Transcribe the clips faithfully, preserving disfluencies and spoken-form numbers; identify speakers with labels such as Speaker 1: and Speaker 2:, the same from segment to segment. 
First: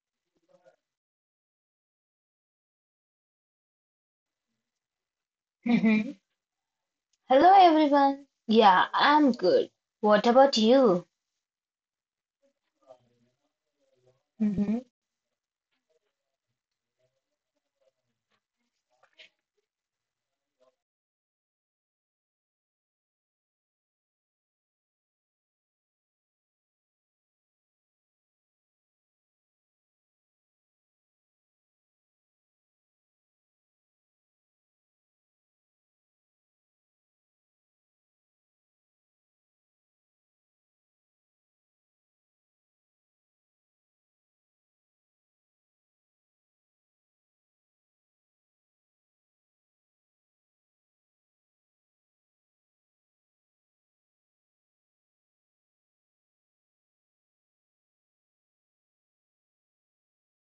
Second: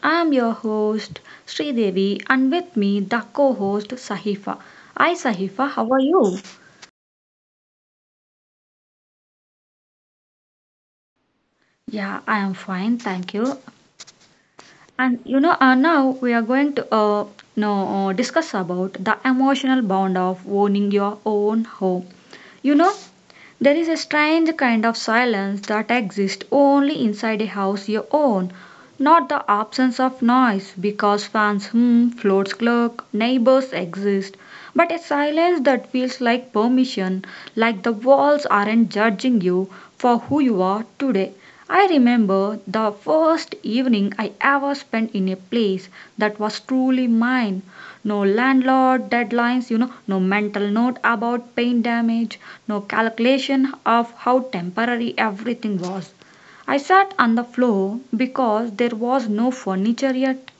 Speaker 1: I'm your host Sridevi and with me the co-host Sahifa. Hi Sahifa, how are
Speaker 2: Mhm.
Speaker 1: you?
Speaker 2: Hello everyone. Yeah, I'm good. What about you?
Speaker 1: Yeah, I am fine, thank you.
Speaker 2: Mhm.
Speaker 1: And you know, uh, now we are going to uh, no, uh, discuss about the emotional bond of owning your own home. You know, there is a strange kind of silence that exists only inside a house you own, not the absence of noise, because fans hum, floors cluck, neighbors exist, but a silence that feels like permission, like the walls aren't judging you for who you are today. I remember the first evening I ever spent in a place that was truly mine. No landlord deadlines, you know, no mental note about paint damage, no calculation of how temporary everything was. I sat on the floor because there was no furniture yet,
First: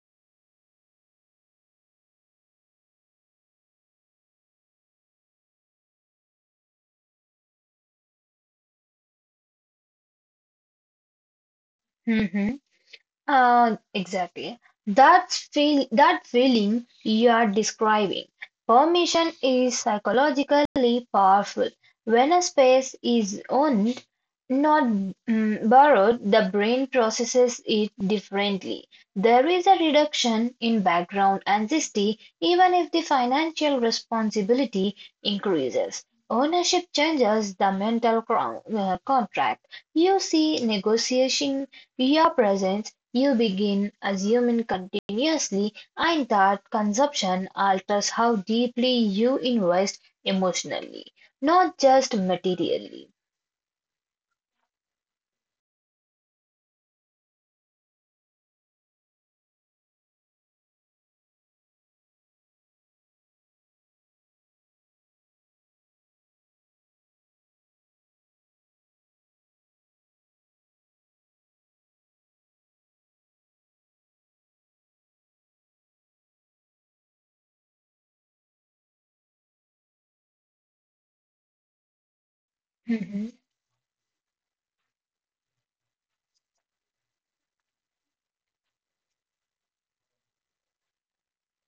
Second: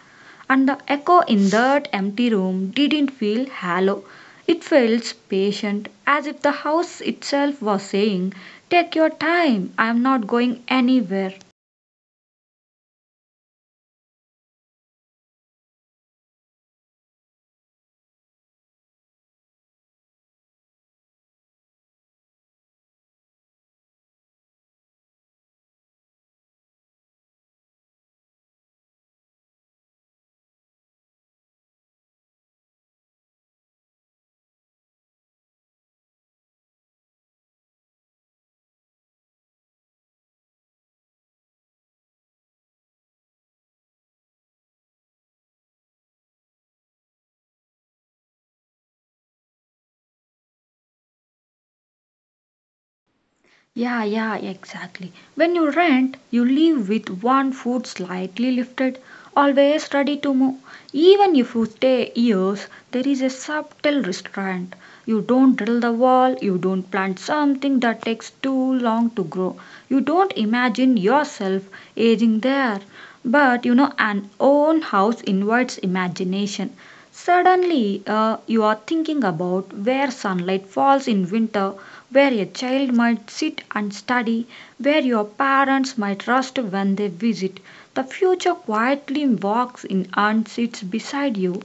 Speaker 1: and the echo in that empty room didn't feel hollow. It felt patient, as if the house itself was saying, take your time, I am not going anywhere.
Speaker 2: Mhm. Uh, exactly. That feel that feeling you are describing. Permission is psychologically powerful. When a space is owned, not mm, borrowed, the brain processes it differently. There is a reduction in background anxiety even if the financial responsibility increases. Ownership changes the mental cro- uh, contract. You see negotiation your presence you begin assuming continuously, and that consumption alters how deeply you invest emotionally, not just materially.
Speaker 1: Yeah, yeah, exactly. When you rent, you live with one foot slightly lifted, always ready to move. Even if you stay years, there is a subtle restraint. You don't drill the wall, you don't plant something that takes too long to grow. You don't imagine yourself aging there. But you know, an own house invites imagination. Suddenly, uh, you are thinking about where sunlight falls in winter, where a child
Speaker 2: Mhm.
Speaker 1: might sit and study, where your parents might rest when they visit. The future quietly walks in and sits beside you.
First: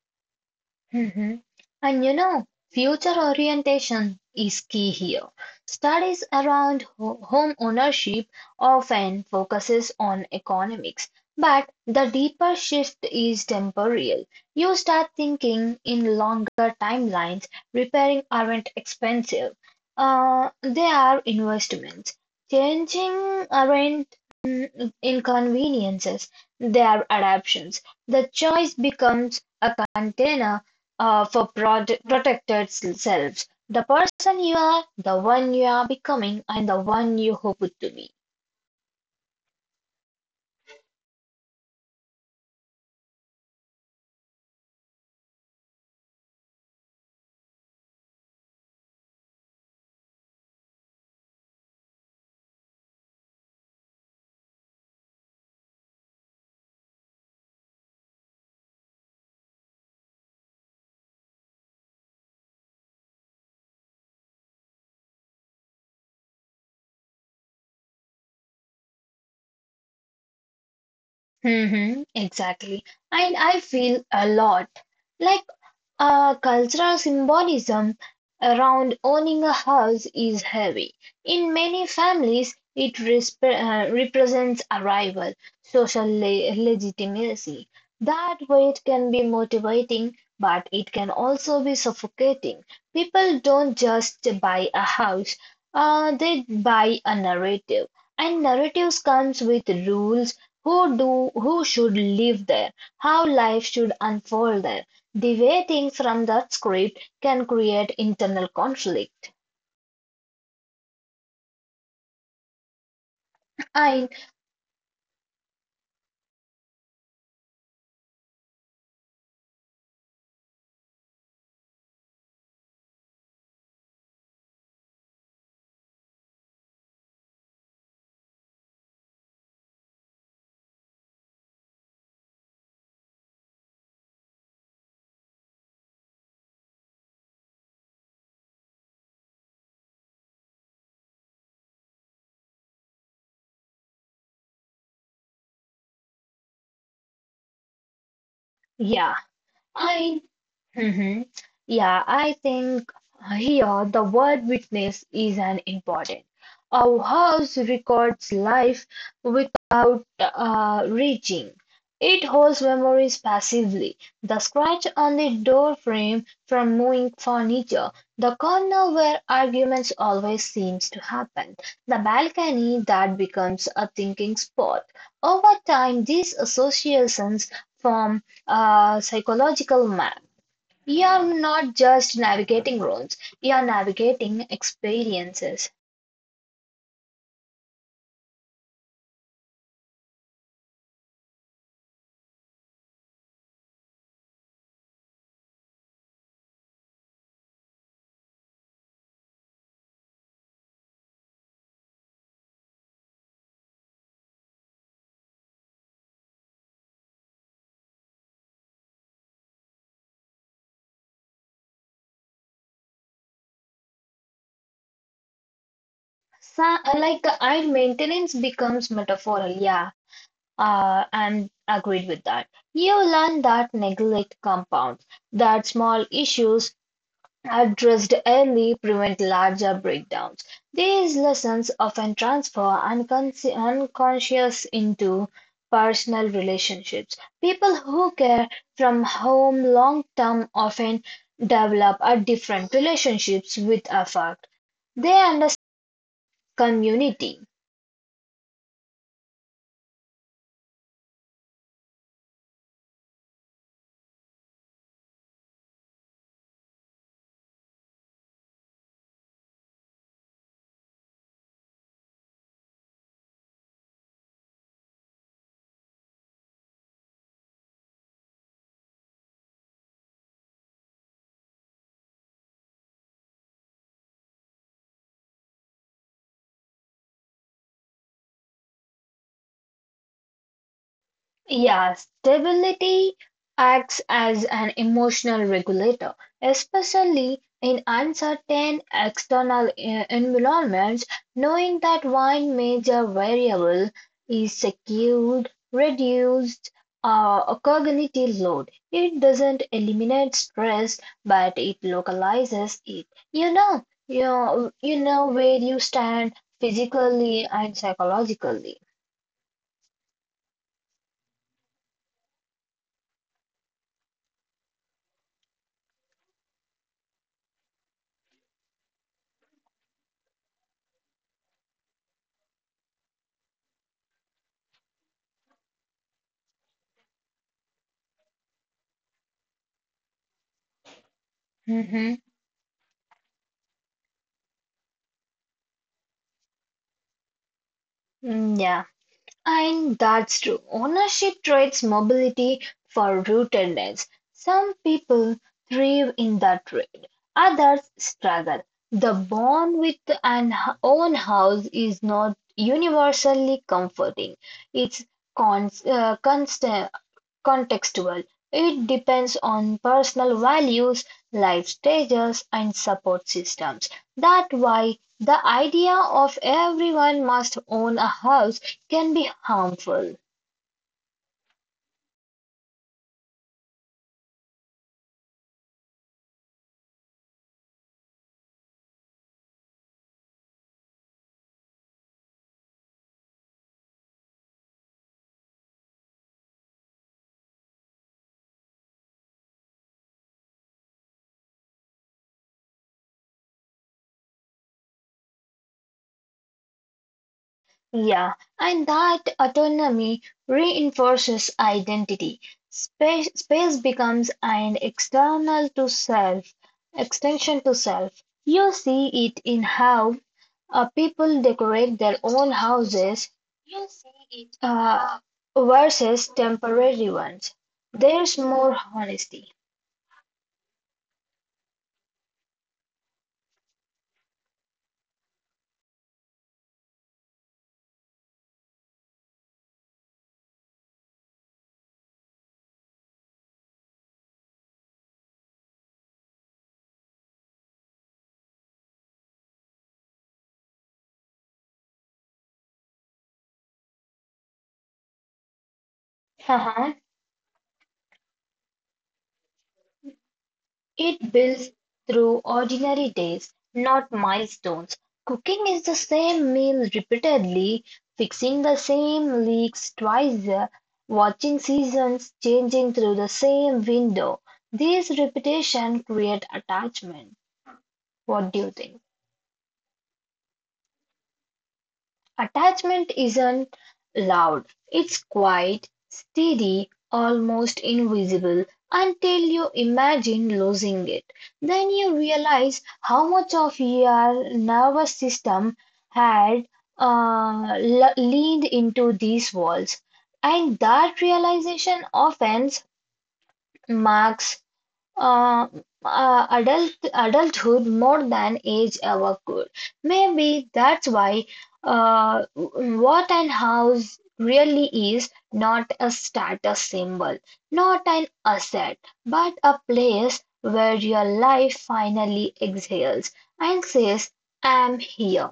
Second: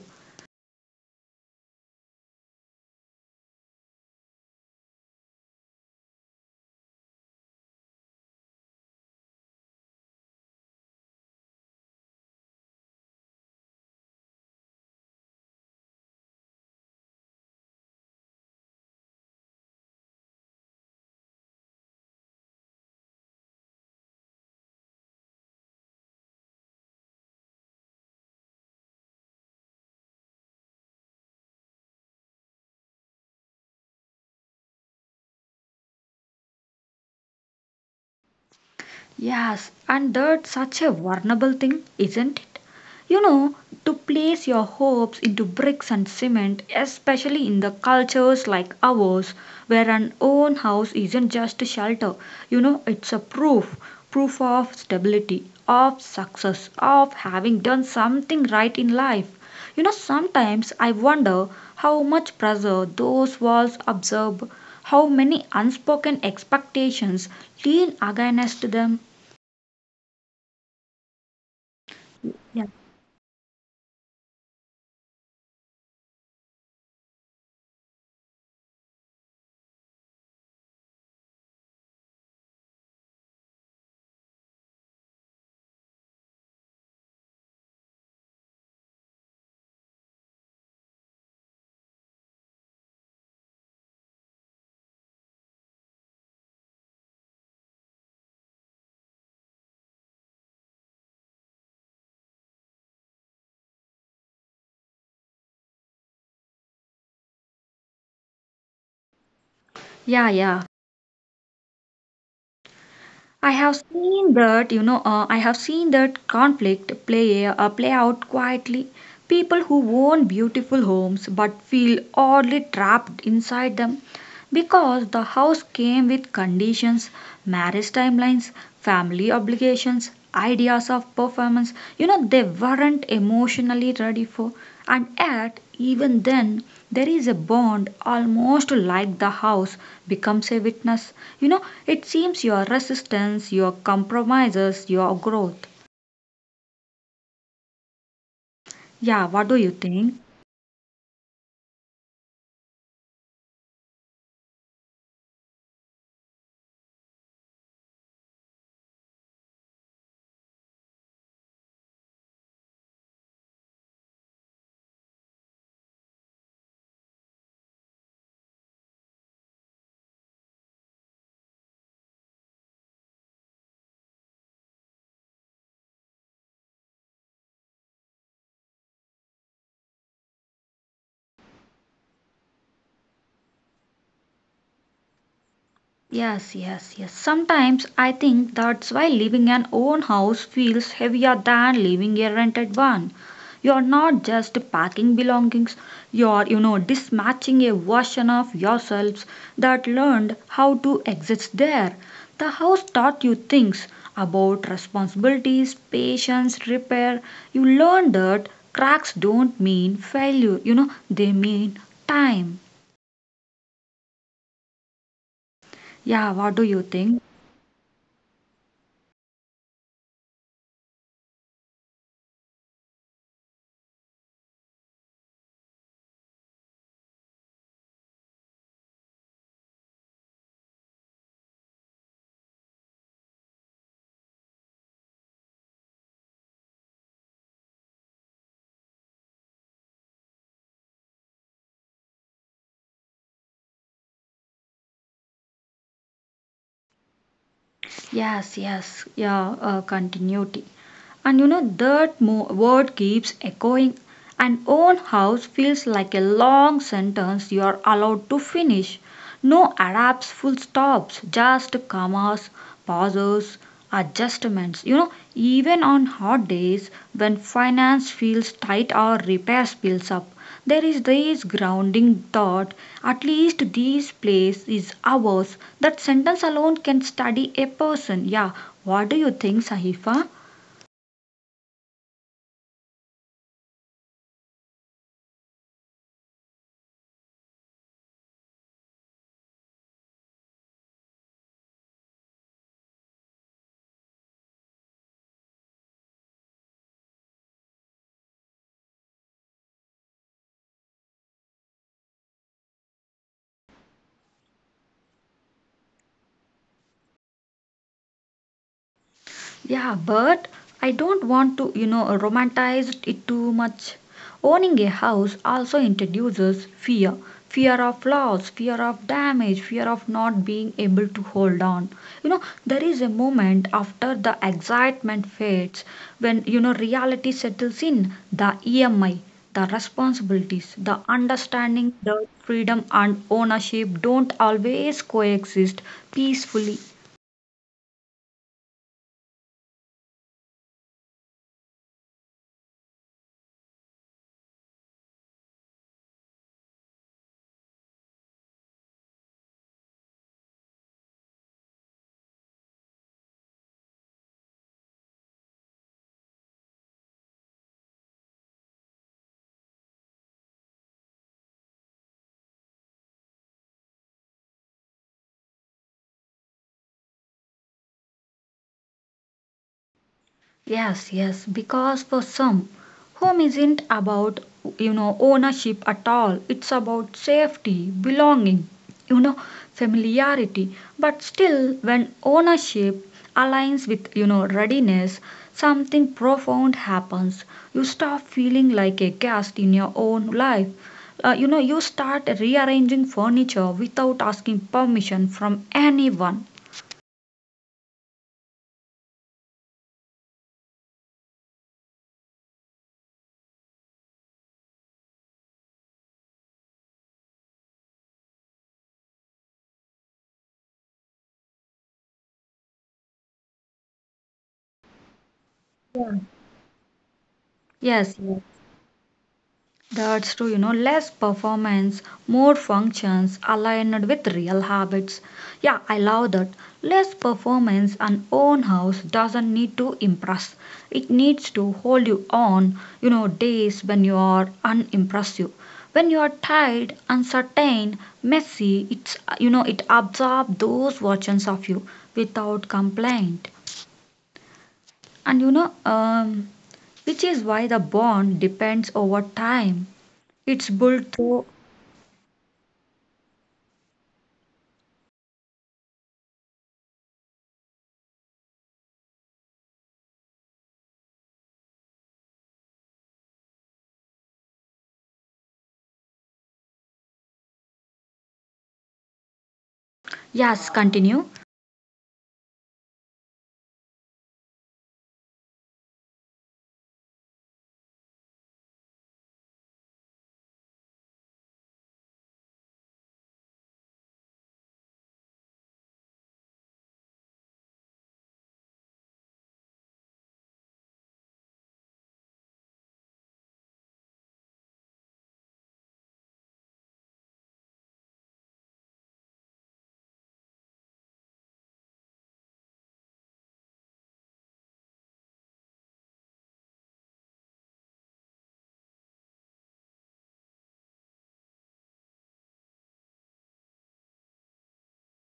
Speaker 2: Mhm. And you know, future orientation is key here. Studies around ho- home ownership often focuses on economics, but the deeper shift is temporal. You start thinking in longer timelines. Repairing aren't expensive. Uh, they are investments. Changing aren't mm, inconveniences. They are adaptations. The choice becomes a container uh, for prod- protected selves, the person you are, the one you are becoming, and the one you hope to be.
Speaker 1: Yes, and that's such a vulnerable thing, isn't it? You know, to place your hopes into bricks and cement, especially in the cultures like ours, where an own house isn't just a shelter, you know, it's a proof proof of stability, of success, of having done something right in life. You know, sometimes I wonder how much pressure those walls absorb, how many unspoken expectations lean against them.
Speaker 2: Hmm,
Speaker 1: Yeah,
Speaker 2: exactly. And I feel a lot like uh, cultural symbolism around owning a house is heavy. In many families, it resp uh, represents arrival, social le legitimacy. That weight can be motivating, but it can also be suffocating. People don't just buy a house, uh, they buy a narrative. And narratives comes with rules who do who should live there, how life should unfold there. The way things from that script can create internal conflict.
Speaker 1: yeah, yeah. I have
Speaker 2: I
Speaker 1: seen that, you know, uh, I have seen that conflict play uh, play out quietly. People who own beautiful homes but feel oddly trapped inside them. Because the house came with conditions, marriage timelines, family obligations, ideas of performance, you know, they weren't emotionally ready for. And yet, even then, there is a bond almost like the house becomes a witness. You know, it seems your resistance, your compromises, your growth.
Speaker 2: yeah.
Speaker 1: Yeah, what do you
Speaker 2: I.
Speaker 1: think?
Speaker 2: hmm Yeah, I think here the word witness is an important. Our house records life without uh, reaching. It holds memories passively. The scratch on the door frame from moving furniture, the corner where arguments always seems to happen, the balcony that becomes a thinking spot. Over time, these associations form a psychological map. We are not just navigating roles, we are navigating experiences.
Speaker 1: Yes, yes, yes. Sometimes I think that's why living an own house feels heavier than living a rented one. You're not just packing belongings, you're, you know, dispatching a version of yourselves that learned how to exist there. The house taught you things about responsibilities, patience, repair. You learned that cracks don't mean failure, you know, they mean time. Yeah, what
Speaker 2: So,
Speaker 1: do you
Speaker 2: uh, like
Speaker 1: think?
Speaker 2: I maintenance becomes metaphorical, yeah. Uh, I'm agreed with that. You learn that neglect compounds, that small issues addressed early, prevent larger breakdowns. These lessons often transfer unconsci- unconscious into personal relationships. People who care from home long term often develop a different relationships with affect. They understand community.
Speaker 1: Yes, yes, yeah, uh, continuity. And you know, that mo- word keeps echoing, and own house feels like a long sentence you are allowed to finish. No Arabs, full stops, just commas, pauses, adjustments. You know, even on hot days when finance feels tight or repairs builds up, there is this grounding thought at least this place is ours. That sentence alone can study a person. Yeah, what do you think, Sahifa?
Speaker 2: Yeah, stability acts as an emotional regulator, especially in uncertain external e- environments. Knowing that one major variable is secured, reduced uh, a cognitive load. It doesn't eliminate stress, but it localizes it. You know, you know, you know where you stand physically and psychologically.
Speaker 1: Yeah, but I don't want to, you know, romanticize it too much. Owning a house also introduces fear fear of loss, fear of damage, fear of not being able to hold on. You know, there is a moment after the excitement fades when, you know, reality settles in the E M I, the responsibilities, the
Speaker 2: Mm-hmm.
Speaker 1: understanding that freedom and ownership don't always coexist peacefully.
Speaker 2: Mm, Yeah. And that's true. Ownership trades mobility for rootedness. Some people thrive in that trade, others struggle. The bond with an h- own house is not universally comforting. It's constant, contextual. It depends on personal values, life stages, and support systems. That's why the idea of everyone must own a house can be harmful.
Speaker 1: Yes, yes, because for some, home isn't about, you know, ownership at all. It's about safety, belonging, you know, familiarity. But still, when ownership aligns with, you know, readiness, something profound happens. You stop feeling like a guest in your own life. Uh, you know, you start rearranging furniture without asking permission from anyone.
Speaker 2: Yeah, and that autonomy reinforces identity. Space, space becomes an external to self, extension to self. You see it in how uh, people decorate their own houses uh, versus temporary ones. There's
Speaker 1: Yes, yes.
Speaker 2: more honesty.
Speaker 1: That's true, you know, less performance, more functions aligned with real habits. Yeah, I love that. Less performance and own house doesn't need to impress. It needs to hold you on, you know, days when you are unimpressive. When you are tired, uncertain, messy, it's you know, it absorbs those versions of you without complaint. And you know, um, which is why the bond depends over time. It's
Speaker 2: It
Speaker 1: built
Speaker 2: builds
Speaker 1: through.
Speaker 2: through ordinary days, not milestones. Cooking is the same meal repeatedly, fixing the same leaks twice, uh, watching seasons changing through the same window. These repetition create attachment. What do you think?
Speaker 1: Yes, continue.
Speaker 2: Attachment isn't loud, it's quiet, steady, almost invisible until you imagine losing it. Then you realize how much of your nervous system had uh, le- leaned into these walls. And that realization often marks uh, uh, adult adulthood more than age ever could. Maybe that's why uh, what an house really is not a status symbol, not an asset, but a place where your life finally exhales and says, "I'm here."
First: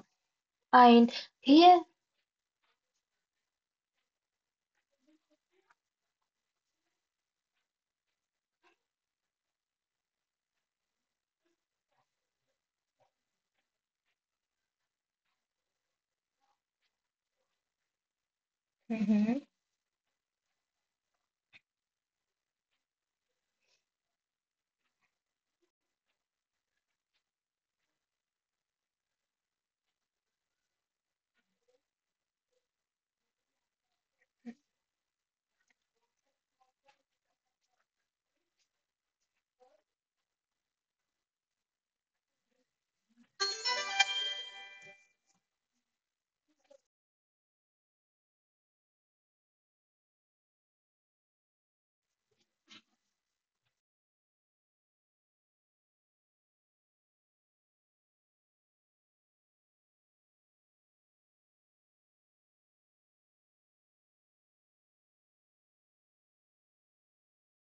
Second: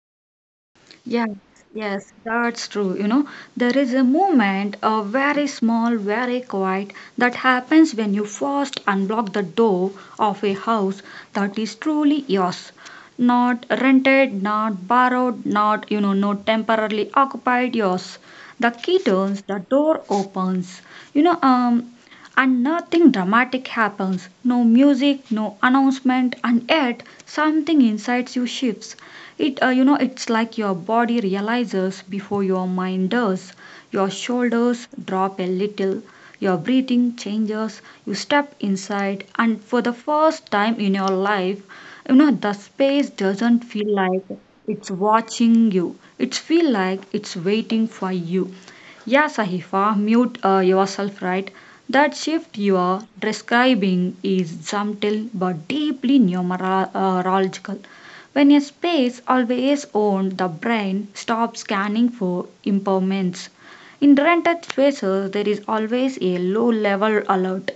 Speaker 2: And
Speaker 1: Yes,
Speaker 2: here.
Speaker 1: yes, that's true. You know, there is a movement, a very small, very quiet, that happens when you first unblock the door of a house that is truly yours. Not rented, not borrowed, not, you know, not temporarily occupied, yours. The key turns, the door opens. You know, um, and nothing dramatic happens. No music, no announcement, and yet something inside you shifts it uh, you know, it's like your body realizes before your mind does. Your shoulders drop a little, your breathing changes. You step inside and for the first time in your life, you know, the space doesn't feel like it's watching you. It feel like it's waiting for you. Yeah, Sahifa, mute uh, yourself, right? That shift you are describing is subtle but deeply neurological. When a space always owned, the brain stops scanning for impairments. In rented spaces, there is always a low level alert,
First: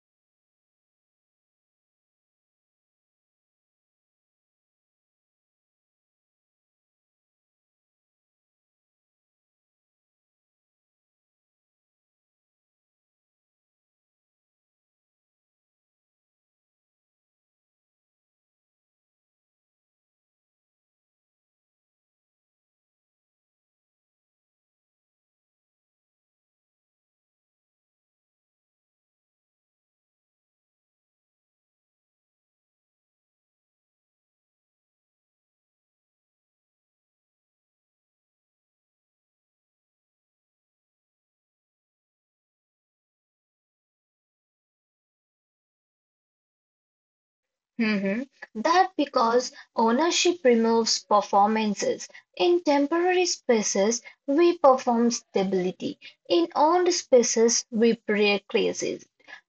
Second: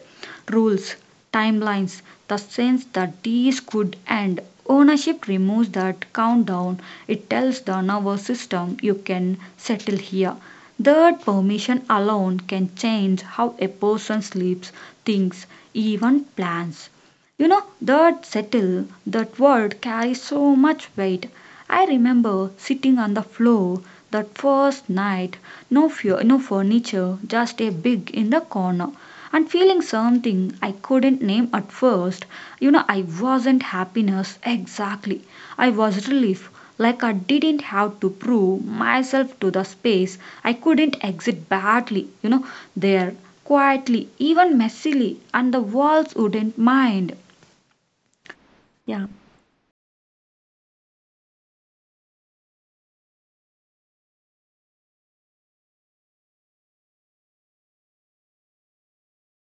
Speaker 1: rules, timelines, the sense that these could end. Ownership removes that countdown. It tells the nervous system you can settle here. That permission alone can change how a person sleeps, thinks, even plans. You know, that settle, that word carries so much weight. I remember sitting on the floor that first night, no fear, no furniture, just a big in the corner, and feeling something I couldn't name at first. You know, I wasn't happiness exactly. I was relief, like I didn't have to prove myself to the space. I couldn't exit badly, you know, there quietly, even messily, and the walls wouldn't mind.
Speaker 2: Mhm. That
Speaker 1: Yeah,
Speaker 2: because ownership removes performances. In temporary spaces, we perform stability. In owned spaces, we precise it.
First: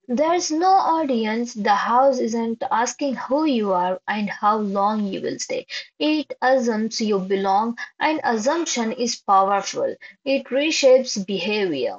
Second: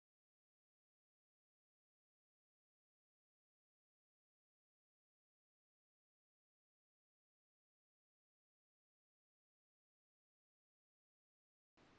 Speaker 2: There's no audience. The house isn't asking who you are and how long you will stay. It assumes you belong, and assumption is powerful. It reshapes behavior.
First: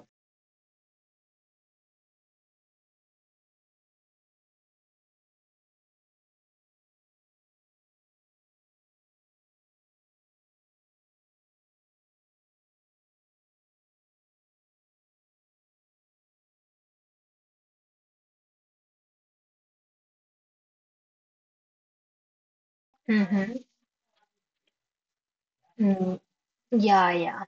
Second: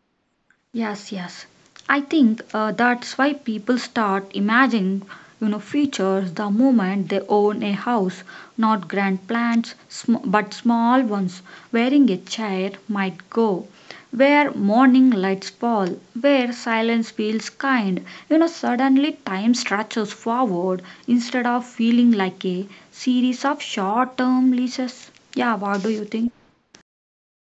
Speaker 1: yes, yes. I think uh, that's why people start imagining, you know, futures the moment they own a house, not grand plans, sm- but small ones, wherein a chair might go, where morning lights fall, where silence feels kind. You know, suddenly time stretches forward instead of feeling like a series of
Speaker 2: Mhm.
Speaker 1: short-term leases. Yeah, what do you think?
Speaker 2: Yeah, yeah.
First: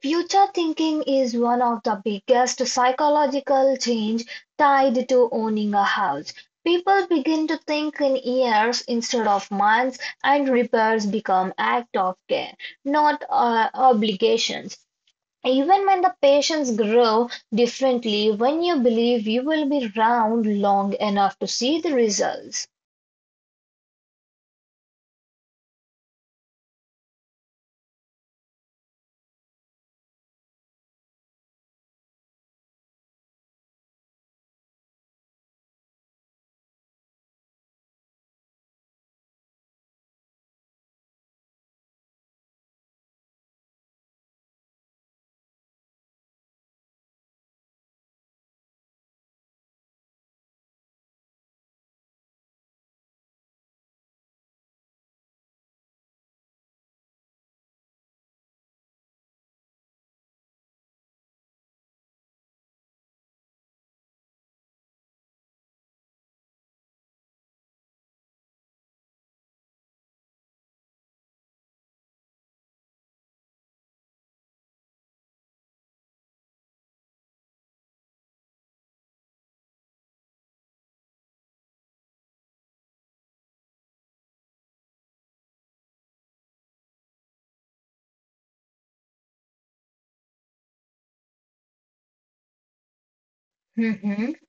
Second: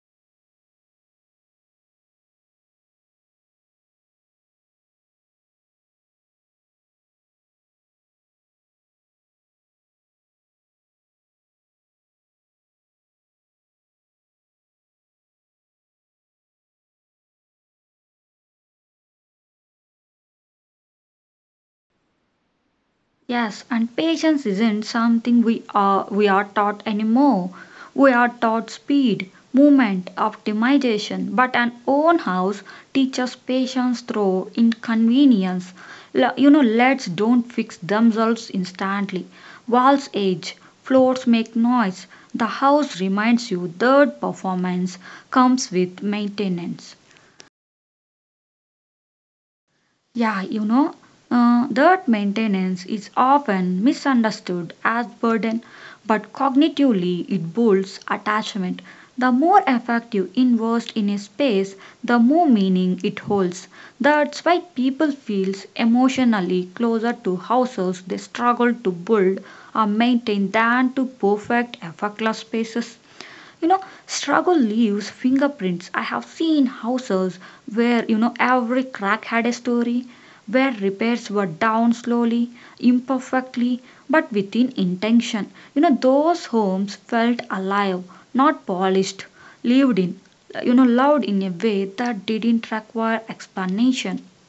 Speaker 2: Future thinking is one of the biggest psychological change tied to owning a house. People begin to think in years instead of months, and repairs become act of care, not uh, obligations. Even when the patients grow differently, when you believe you will be around long enough to see the results.
Speaker 1: Yes, and patience isn't something we are we are taught anymore. We are taught speed, movement, optimization, but an own house teaches patience through inconvenience. L- you know, leads don't fix themselves instantly. Walls age, floors make noise. The house reminds you that performance comes with maintenance. Yeah, you know, uh, that maintenance is often misunderstood as burden, but cognitively it builds attachment. The more effort you invest in a space, the more meaning it holds. That's why people feel emotionally closer to houses they struggle to build or maintain than to perfect effortless spaces. You know, struggle leaves fingerprints. I have seen houses where, you know, every crack had a story, where repairs were down slowly, imperfectly, but within intention. You know, those homes felt alive, not polished, lived in, you know, loved in a way that didn't require explanation.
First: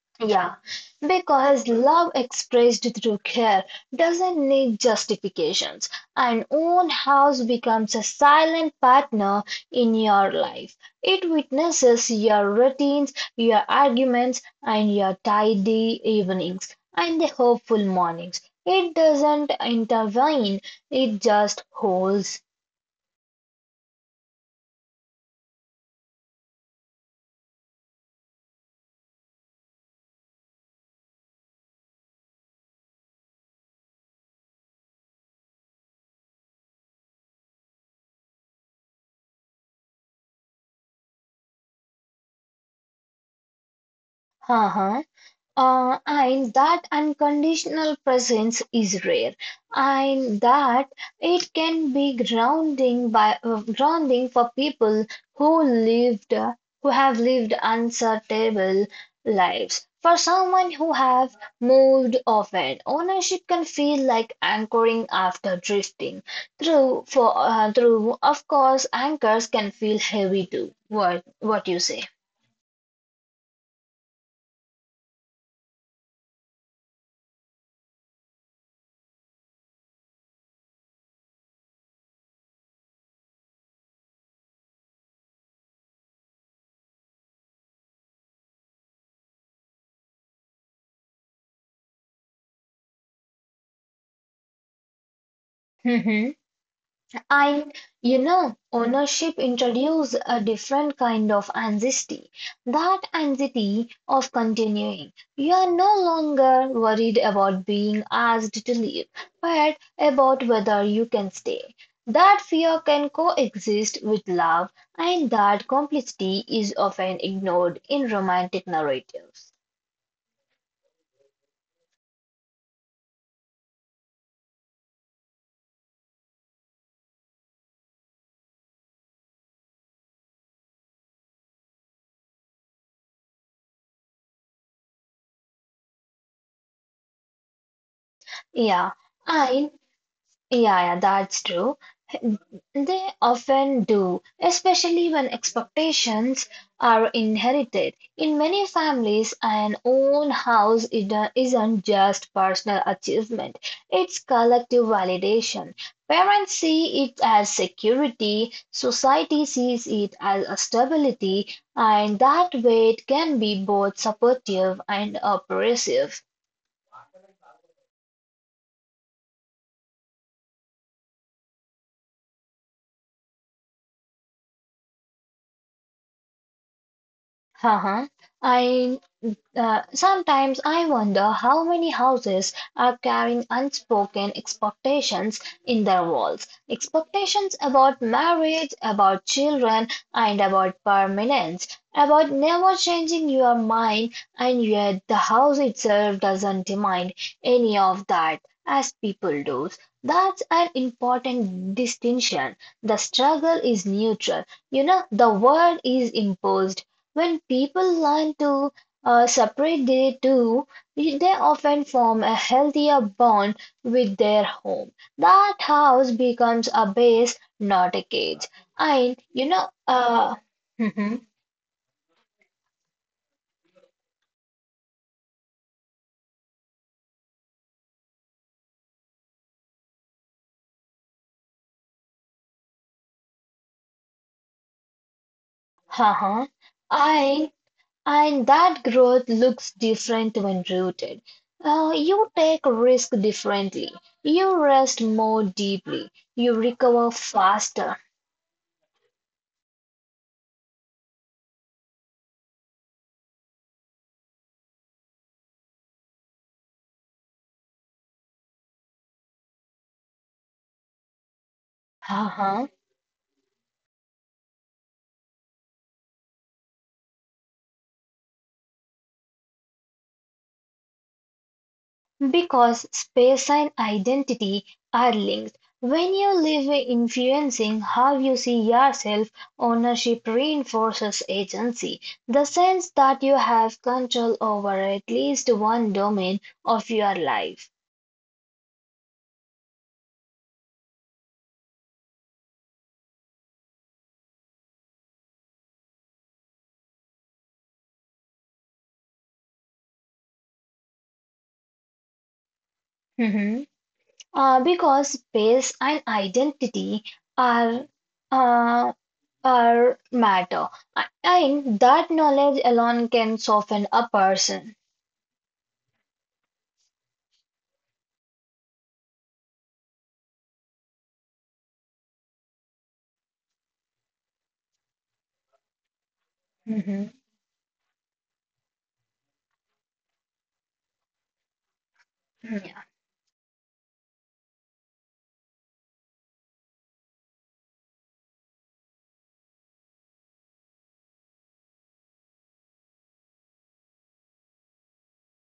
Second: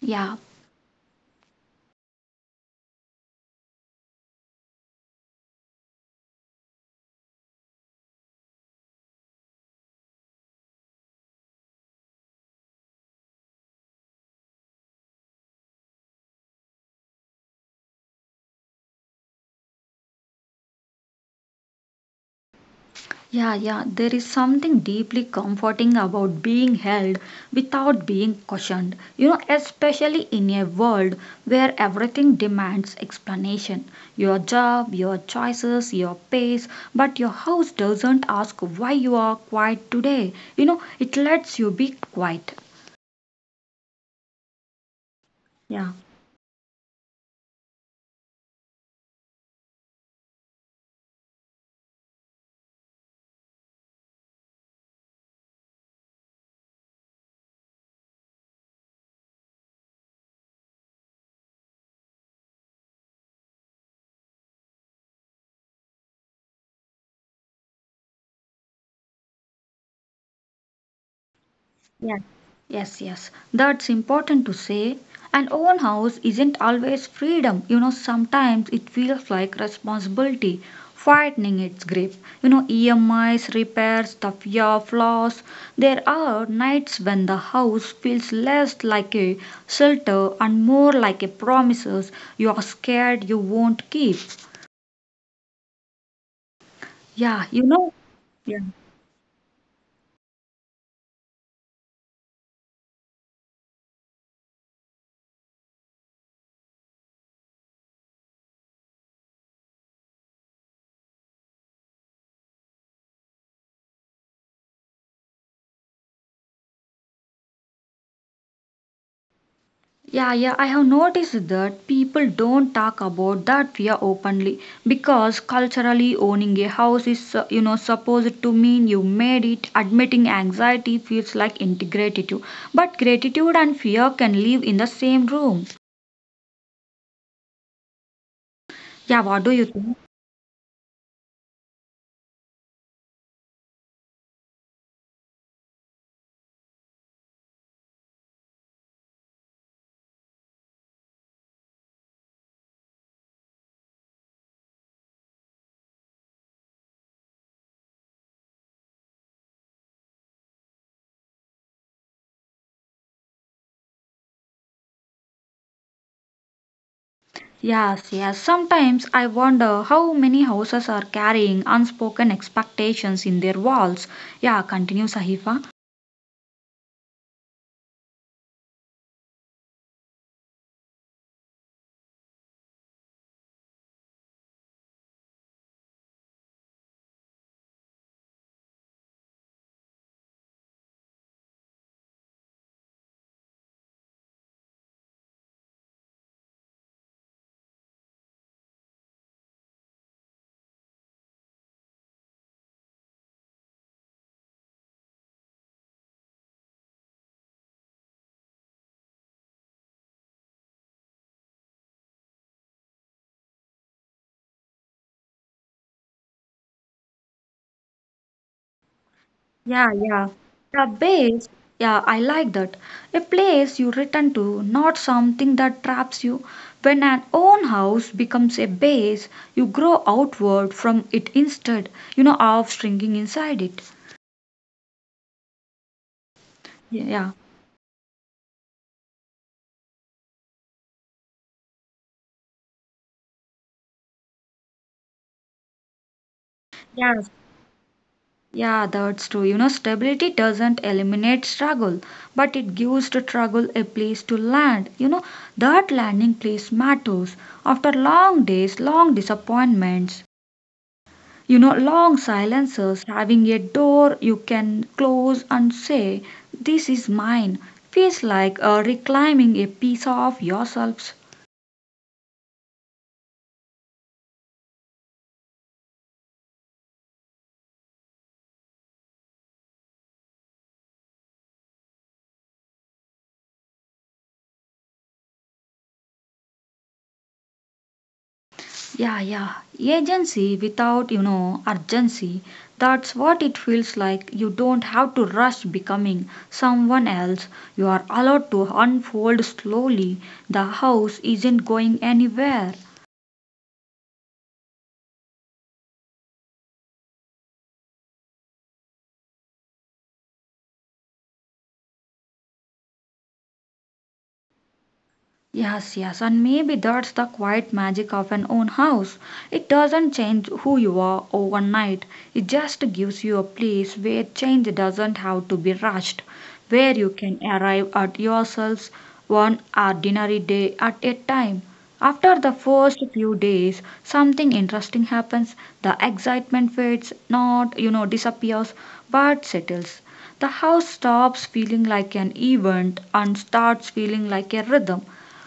Speaker 1: Yeah.
Speaker 2: Yeah, because love expressed through care doesn't need justifications. An own house becomes a silent partner in your life. It witnesses your routines, your arguments, and your tidy evenings and the hopeful mornings. It doesn't intervene, it just holds.
Speaker 1: Yeah, yeah, there is something deeply comforting about being held without being cautioned. You know, especially in a world where everything demands explanation, your job, your choices, your pace, but your house doesn't ask why you are quiet today. You know, it lets you be quiet.
Speaker 2: Uh-huh.
Speaker 1: Yeah.
Speaker 2: Uh, and that unconditional presence is rare, and that it can be grounding by uh, grounding for people who lived who have lived uncertainable lives. For someone who have moved often, ownership can feel like anchoring after drifting. Through for uh, through of course, anchors can feel heavy too. What what you say?
Speaker 1: Yes, yes, yes. That's important to say. An own house isn't always freedom. You know, sometimes it feels like responsibility fighting its grip. You know, E M Is, repairs, the fear of loss. There are nights when the house feels less like a shelter and more like a promises you are scared you won't keep. Yeah, you
Speaker 2: And
Speaker 1: know.
Speaker 2: you know,
Speaker 1: Yeah.
Speaker 2: ownership introduced a different kind of anxiety. That anxiety of continuing. You are no longer worried about being asked to leave, but about whether you can stay. That fear can coexist with love, and that complicity is often ignored in romantic narratives.
Speaker 1: Yeah, yeah, I have noticed that people don't talk about that fear openly because culturally owning a house is, uh, you know, supposed to mean you made it. Admitting anxiety feels like ingratitude, but gratitude and fear can live in the same room.
Speaker 2: Yeah,
Speaker 1: Yeah, what do you
Speaker 2: and
Speaker 1: think?
Speaker 2: Yeah, yeah, that's true. They often do, especially when expectations are inherited. In many families, an own house is- isn't just personal achievement, it's collective validation. Parents see it as security, society sees it as a stability, and that weight can be both supportive and oppressive.
Speaker 1: Yes, yes. Sometimes I wonder how many houses are carrying unspoken expectations in their walls. Yeah, continue, Sahifa.
Speaker 2: Uh-huh. Uh, sometimes I wonder how many houses are carrying unspoken expectations in their walls. Expectations about marriage, about children, and about permanence, about never changing your mind, and yet the house itself doesn't demand any of that as people do. That's an important distinction. The struggle is neutral. You know, the word is imposed. When people learn to uh, separate they do, they often form a healthier bond with their home. That house becomes a base, not a cage. And you know,
Speaker 1: Yeah, yeah.
Speaker 2: uh,
Speaker 1: The
Speaker 2: mhm,
Speaker 1: base, yeah, I like that. A place you return to, not something that traps you. When an own house becomes a base, you grow outward from it instead, you know, of shrinking inside it.
Speaker 2: uh-huh.
Speaker 1: Yeah.
Speaker 2: And and that growth looks different when rooted. Uh, you take risk differently. You rest more deeply. You recover
Speaker 1: Yes.
Speaker 2: faster.
Speaker 1: Yeah, that's true. You know, stability doesn't eliminate struggle, but it gives the struggle a place to land. You know, that landing place matters after long days, long disappointments. You know, long
Speaker 2: Uh-huh.
Speaker 1: silences, having a door you can close and say, this is mine, feels like uh, reclaiming a piece of yourselves.
Speaker 2: Because space and identity are linked. When you live influencing how you see yourself, ownership reinforces agency. The sense that you have control over at least one domain of your life.
Speaker 1: Yeah, yeah. Agency without, you know, urgency. That's what it feels like. You don't have to rush becoming someone else. You are allowed to unfold slowly. The house isn't going anywhere.
Speaker 2: Mhm. Uh, because space and identity are uh, are matter. And that knowledge alone can soften a person.
Speaker 1: Yes, yes, and maybe that's the quiet magic of an own house. It doesn't change who you are overnight, it just gives you a place where change doesn't have to be rushed, where you
Speaker 2: Mhm.
Speaker 1: can arrive at yourselves one ordinary day at a time. After the
Speaker 2: Yeah.
Speaker 1: first few days, something interesting happens. The excitement fades, not, you know, disappears, but settles. The house stops feeling like an event and starts feeling like a rhythm.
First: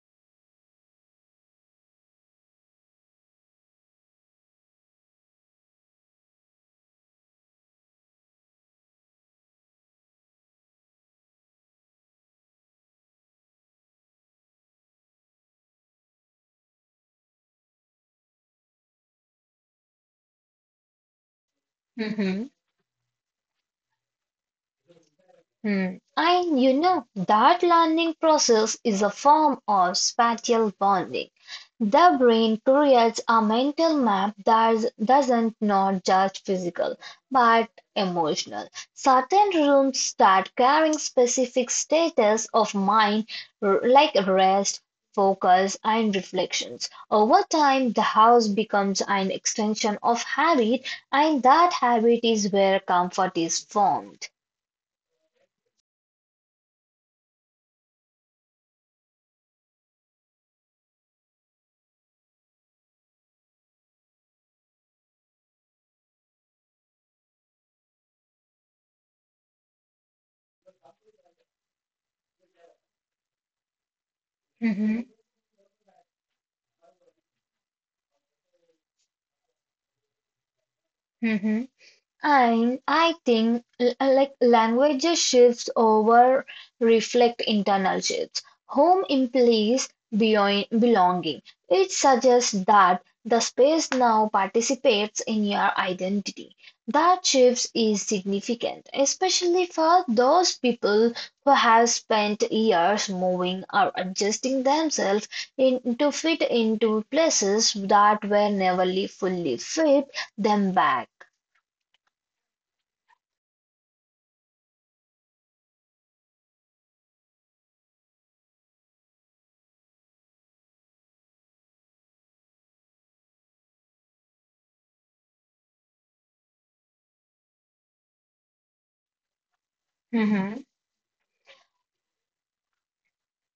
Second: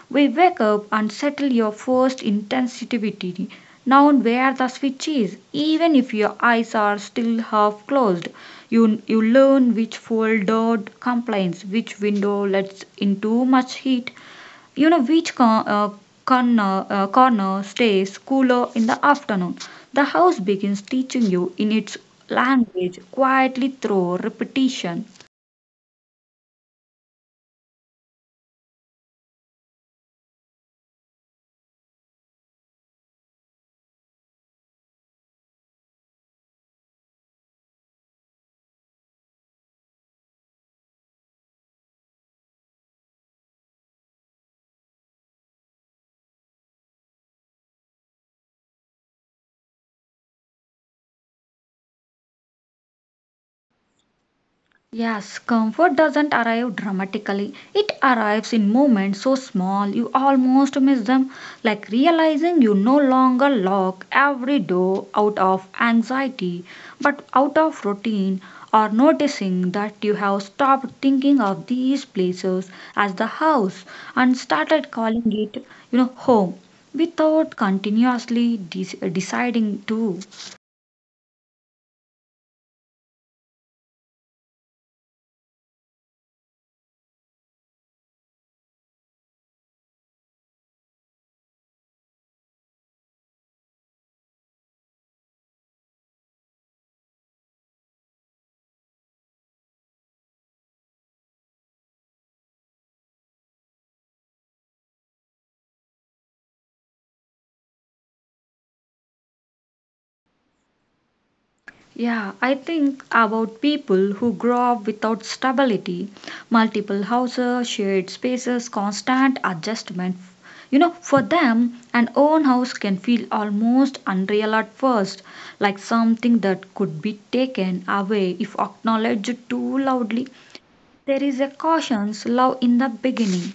Speaker 1: We wake up and settle your first intensity now, where the switch is. Even if your eyes are still half closed, you, you learn which fold door complains, which window lets in too much heat, you know which con- uh, corner, uh, corner stays cooler in the afternoon. The house begins teaching you in its
Speaker 2: Mhm.
Speaker 1: language quietly through repetition.
Speaker 2: Hmm. And you know, that learning process is a form of spatial bonding. The brain creates a mental map that doesn't not just physical but emotional. Certain rooms start carrying specific status of mind r- like rest, focus, and reflections. Over time, the house becomes an extension of habit, and that habit is where comfort is formed.
Speaker 1: Yes, comfort doesn't arrive dramatically. It arrives in moments so small you almost miss them, like realizing you no longer lock every door out of anxiety but out of routine, or noticing that you have stopped thinking of these places as the house and started calling it, you know, home without continuously de- deciding to.
Speaker 2: Hmm. And I think l- uh, like languages shifts over reflect internal shifts. Home implies beyond belonging. It suggests that the space now participates in your identity. That shift is significant, especially for those people who have spent years moving or adjusting themselves in, to fit into places that were never li- fully fit them back.
Speaker 1: Yeah, I think about people who grow up without stability, multiple houses, shared spaces, constant adjustment. You know, for them, an own house can feel almost unreal at first, like something that could be taken away if acknowledged too loudly.
Speaker 2: Mhm.
Speaker 1: There is a cautious love in the beginning.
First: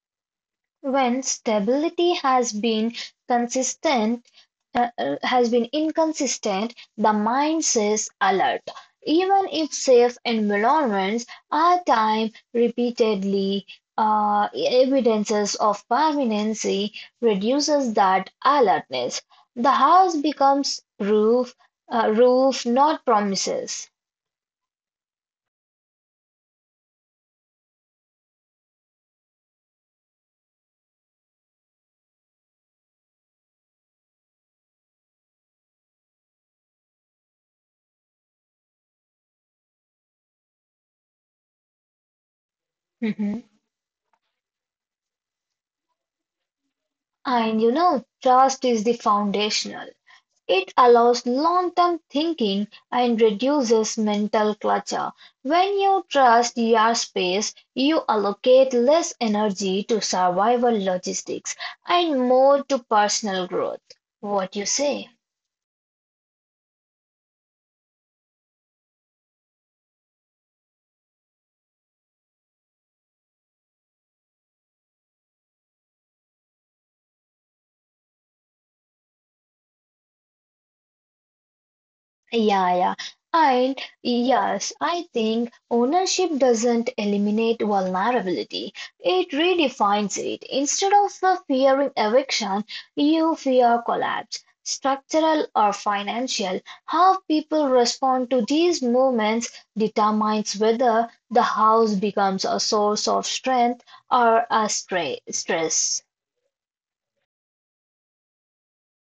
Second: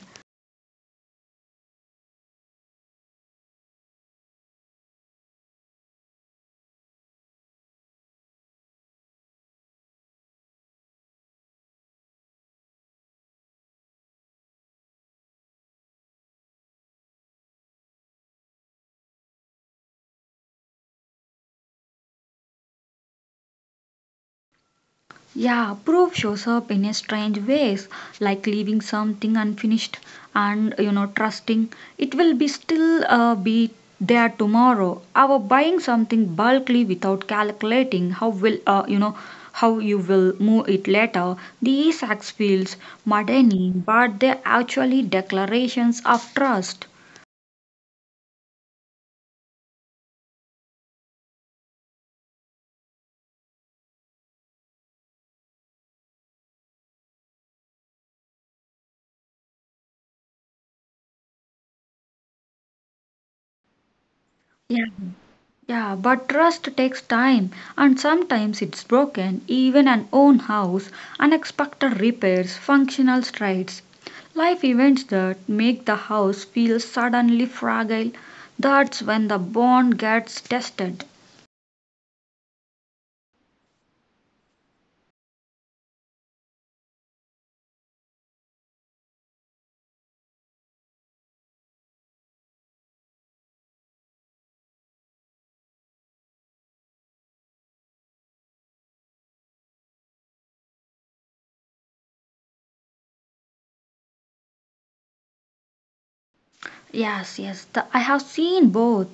Speaker 2: When stability has been consistent, uh, uh, has been inconsistent, the mind says alert. Even if safe environments are time repeatedly uh, evidences of permanency reduces that alertness. The house becomes roof, uh, roof, not promises.
Speaker 1: Yeah, proof shows up in a strange ways, like leaving something unfinished and you know trusting it will be still uh, be there tomorrow. Our buying something bulkly without calculating how will uh, you know how you will move it later. These acts feels
Speaker 2: Mhm.
Speaker 1: mundane, but they're actually declarations of trust.
Speaker 2: And you know, trust is the foundational. It allows long-term thinking and reduces mental clutter. When you trust your space, you allocate less energy to survival logistics and more to personal growth. What you
Speaker 1: Yeah.
Speaker 2: say?
Speaker 1: Yeah, but trust takes time and sometimes it's broken, even an own house, unexpected repairs, functional strides, life events that make the house feel suddenly fragile. That's when the bond gets tested.
Speaker 2: Yeah, yeah. And yes, I think ownership doesn't eliminate vulnerability. It redefines it. Instead of uh, fearing eviction, you fear collapse, structural or financial. How people respond to these movements determines whether the house becomes a source of strength or a stra stress.
Speaker 1: Yes, yes, the, I have seen both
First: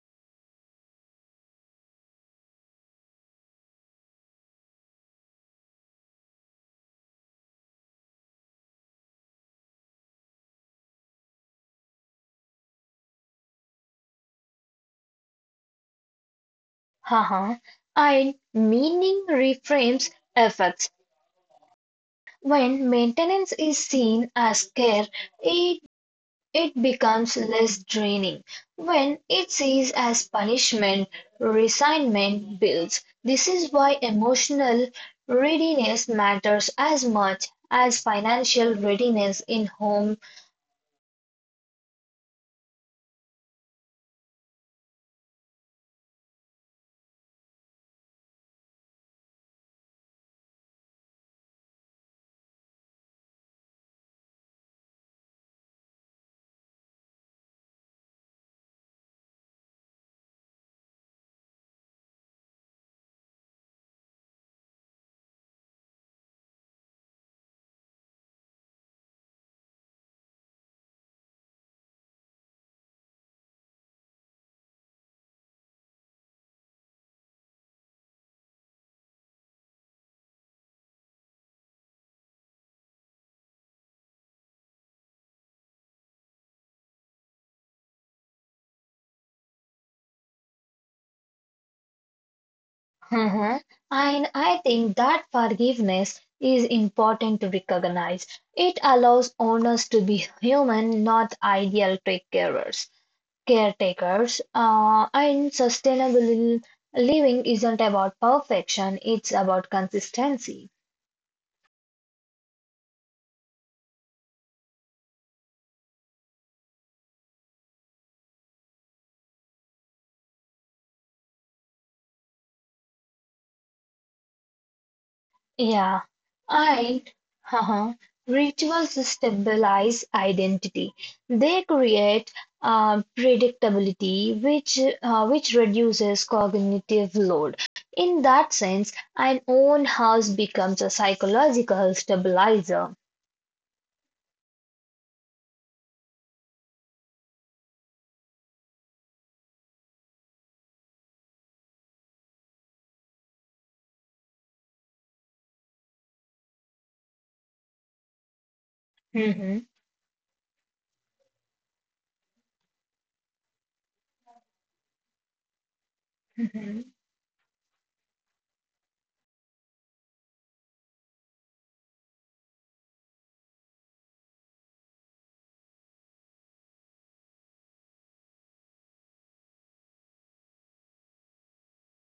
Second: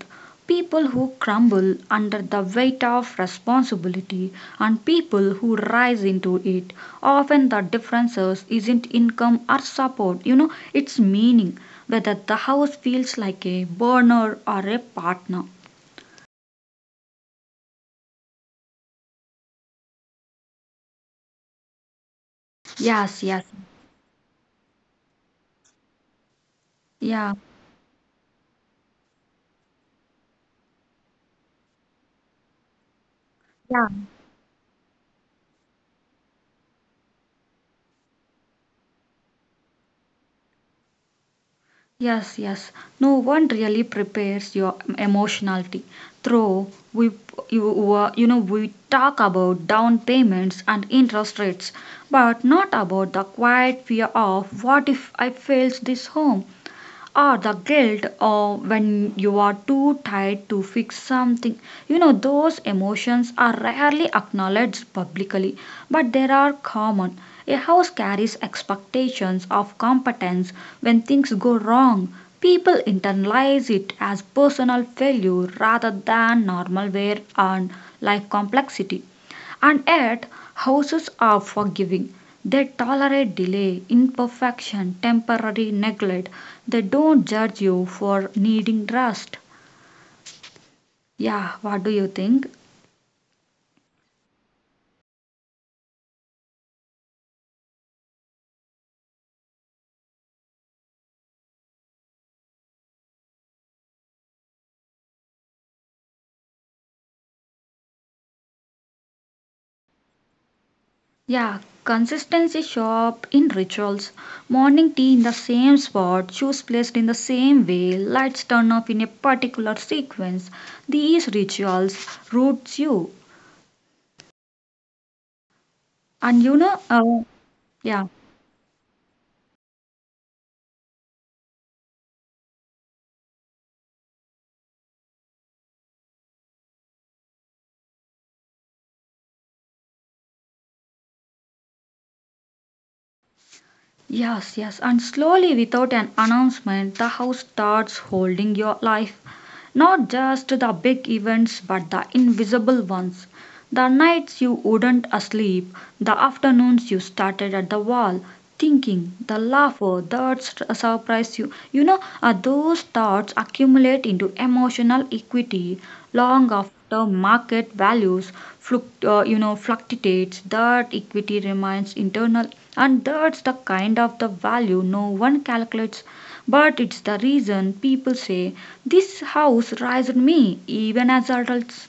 Speaker 1: people who crumble under the weight of responsibility and people who rise into it. Often the differences isn't income or support, you know, it's meaning whether the house feels like a burner or a partner.
Speaker 2: Haha. And meaning reframes effects. When
Speaker 1: Yes, yes,
Speaker 2: maintenance is seen as care, it, it becomes
Speaker 1: yeah,
Speaker 2: less draining. When it's seen as punishment, resentment builds. This is
Speaker 1: yeah.
Speaker 2: why emotional readiness matters as much as financial readiness in home.
Speaker 1: Yes, yes. No one really prepares your emotionality. Though we, you, uh, you know, we talk about down payments and interest rates, but not about the quiet fear of what if I fails this home? Or the guilt or when you are too tired to fix something, you know those emotions are rarely acknowledged publicly, but they are common. A house carries expectations of competence. When things go wrong, people internalize it as personal failure rather than normal wear and life complexity. And yet houses are forgiving. They tolerate delay, imperfection, temporary neglect. They don't judge you for needing rest. Yeah, what do you think?
Speaker 2: And I think that forgiveness is important to recognize. It allows owners to be human, not ideal take carers. Caretakers. Uh, and sustainable living isn't about perfection, it's about consistency.
Speaker 1: Yeah, consistency show up in rituals. Morning tea in the same spot, shoes placed in the same way, lights turn off in a particular sequence. These rituals roots you.
Speaker 2: Yeah,
Speaker 1: And you know,
Speaker 2: and
Speaker 1: uh,
Speaker 2: uh
Speaker 1: yeah.
Speaker 2: rituals stabilize identity. They create um, predictability, which uh, which reduces cognitive load. In that sense, an own house becomes a psychological stabilizer.
Speaker 1: Yes, yes, and slowly without an announcement, the house starts holding your life. Not just the big events, but the invisible ones. The nights you wouldn't sleep, the afternoons you started at the wall, thinking, the
Speaker 2: Mhm.
Speaker 1: laughter the surprise you. You know, uh, those thoughts accumulate into emotional equity long
Speaker 2: Mhm.
Speaker 1: after market values fluct- uh, you know, fluctuates. That equity remains internal, and that's the kind of the value no one calculates. But it's the reason people say, "This house raised me," even as adults.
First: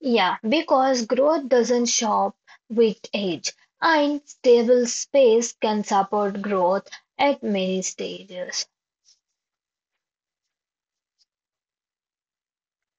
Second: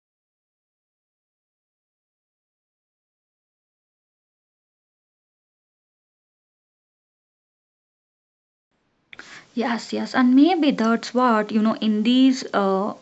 Speaker 2: Yeah, because growth doesn't shop with age, and stable space can support growth at many stages.
Speaker 1: Yes, yes, and maybe that's what you know in these uh,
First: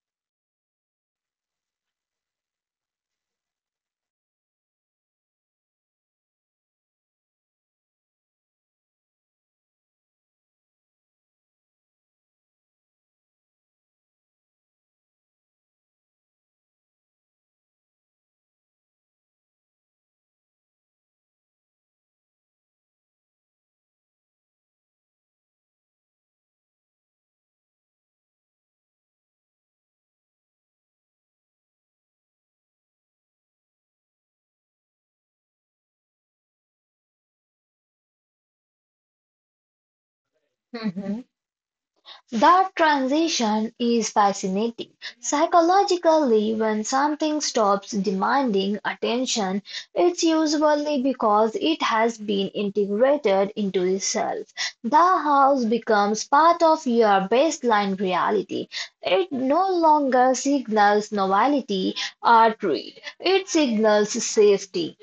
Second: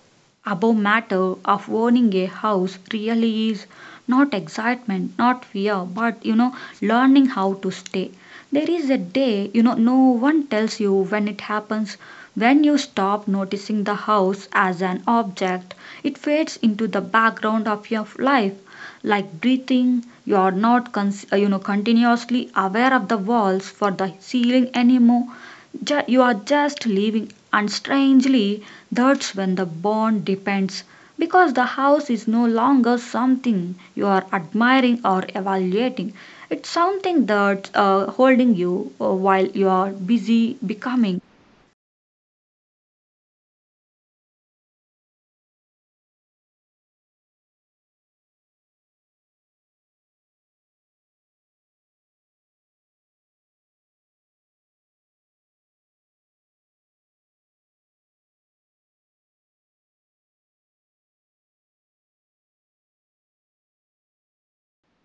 Speaker 1: above matter of owning a house really is not excitement, not fear, but you know, learning how to stay. There is a day, you know, no one tells you when it happens. When you stop noticing the house as an object, it fades into the background of your life. Like breathing, you are not, cons- uh, you know, continuously aware of the walls for the ceiling anymore, ju- you are just leaving, and strangely that's when the bond depends, because the house is no longer something you are admiring or evaluating. It's something that's uh, holding you uh, while you are busy becoming.
Speaker 2: Mhm. That transition is fascinating. Psychologically, when something stops demanding attention, it's usually because it has been integrated into the self. The house becomes part of your baseline reality. It no longer signals novelty or greed, it signals safety.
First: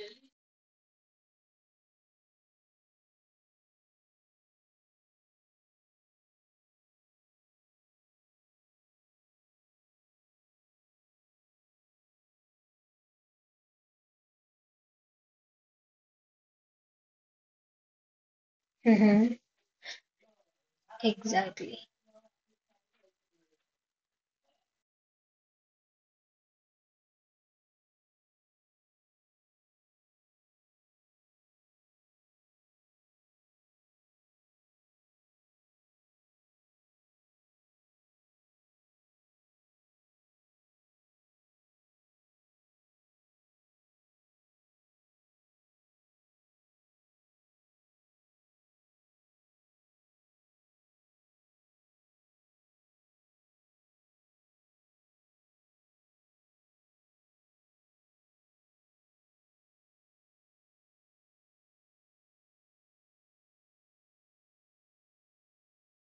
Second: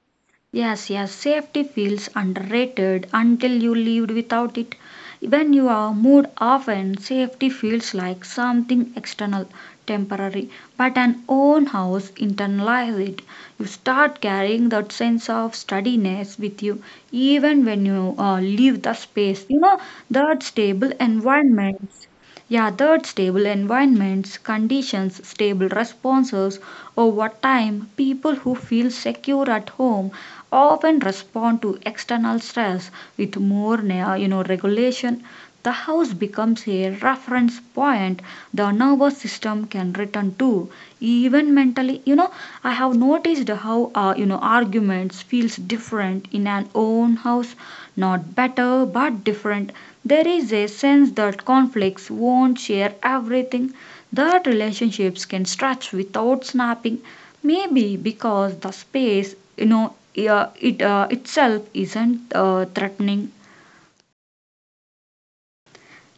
Speaker 1: Yes, yes, safety feels underrated until you lived without it. When you are moved often, safety feels like something external, temporary, but an own house internalizes it. You start carrying that sense of steadiness with you even when you uh, leave the
Speaker 2: Mm-hmm.
Speaker 1: space. You know, that stable
Speaker 2: Exactly.
Speaker 1: environment, yeah, third, stable environments, conditions, stable responses. Over time, people who feel secure at home often respond to external stress with more na- you know, regulation. The house becomes a reference point the nervous system can return to. Even mentally, you know, I have noticed how uh, you know arguments feels different in an own house, not better but different. There is a sense that conflicts won't share everything, that relationships can stretch without snapping, maybe because the space, you know, yeah, it uh, itself isn't uh, threatening.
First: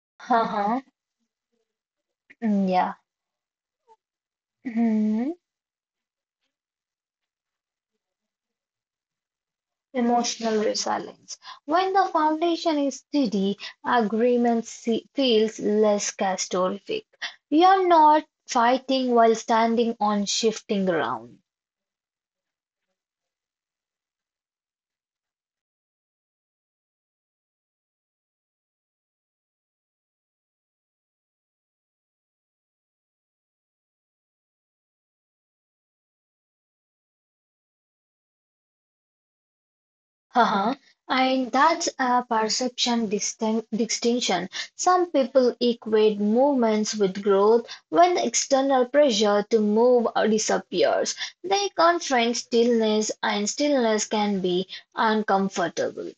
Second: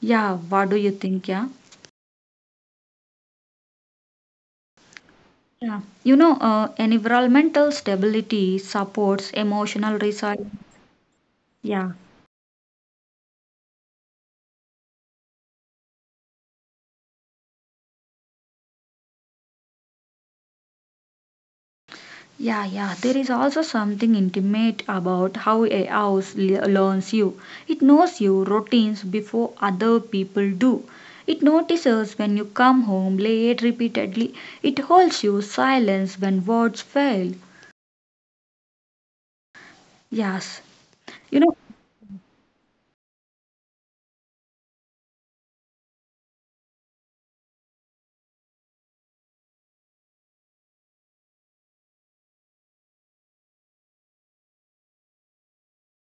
Speaker 1: Yeah, what do
Speaker 2: Uh-huh.
Speaker 1: you think? Yeah.
Speaker 2: Mm, Yeah. Mhm.
Speaker 1: Yeah. You know, uh, environmental stability supports emotional resilience.
Speaker 2: Emotional resilience. When
Speaker 1: Yeah.
Speaker 2: the foundation is steady, agreement se- feels less catastrophic. You're not fighting while standing on shifting ground.
Speaker 1: Yeah, yeah. There is also something intimate about how a house le- learns you. It knows your routines before other people do. It notices when you come home late repeatedly. It holds you silence when words fail. Yes.
Speaker 2: Haha.
Speaker 1: You
Speaker 2: And
Speaker 1: know,
Speaker 2: that's a perception distin- distinction. Some people equate movements with growth when external pressure to move disappears. They confront stillness, and stillness can be uncomfortable.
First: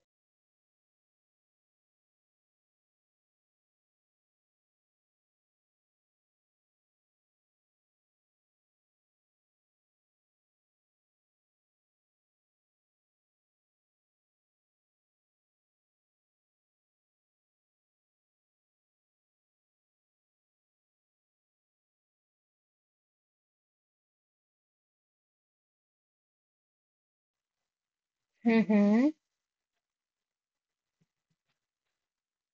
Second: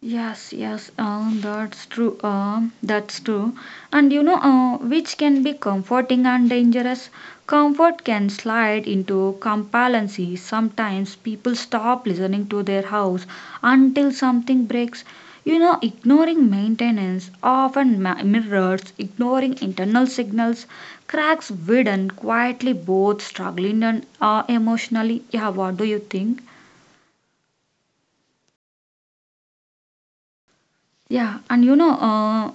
Speaker 1: yes, yes, um, that's true. Um, that's true. And you know, uh, which can be comforting and dangerous. Comfort can slide into complacency. Sometimes people stop listening to their house until something breaks. You know, ignoring maintenance often ma- mirrors ignoring internal signals. Cracks widen quietly, both struggling and uh, emotionally. Yeah, what do you think?
Speaker 2: Mhm.
Speaker 1: Yeah, and you know, uh,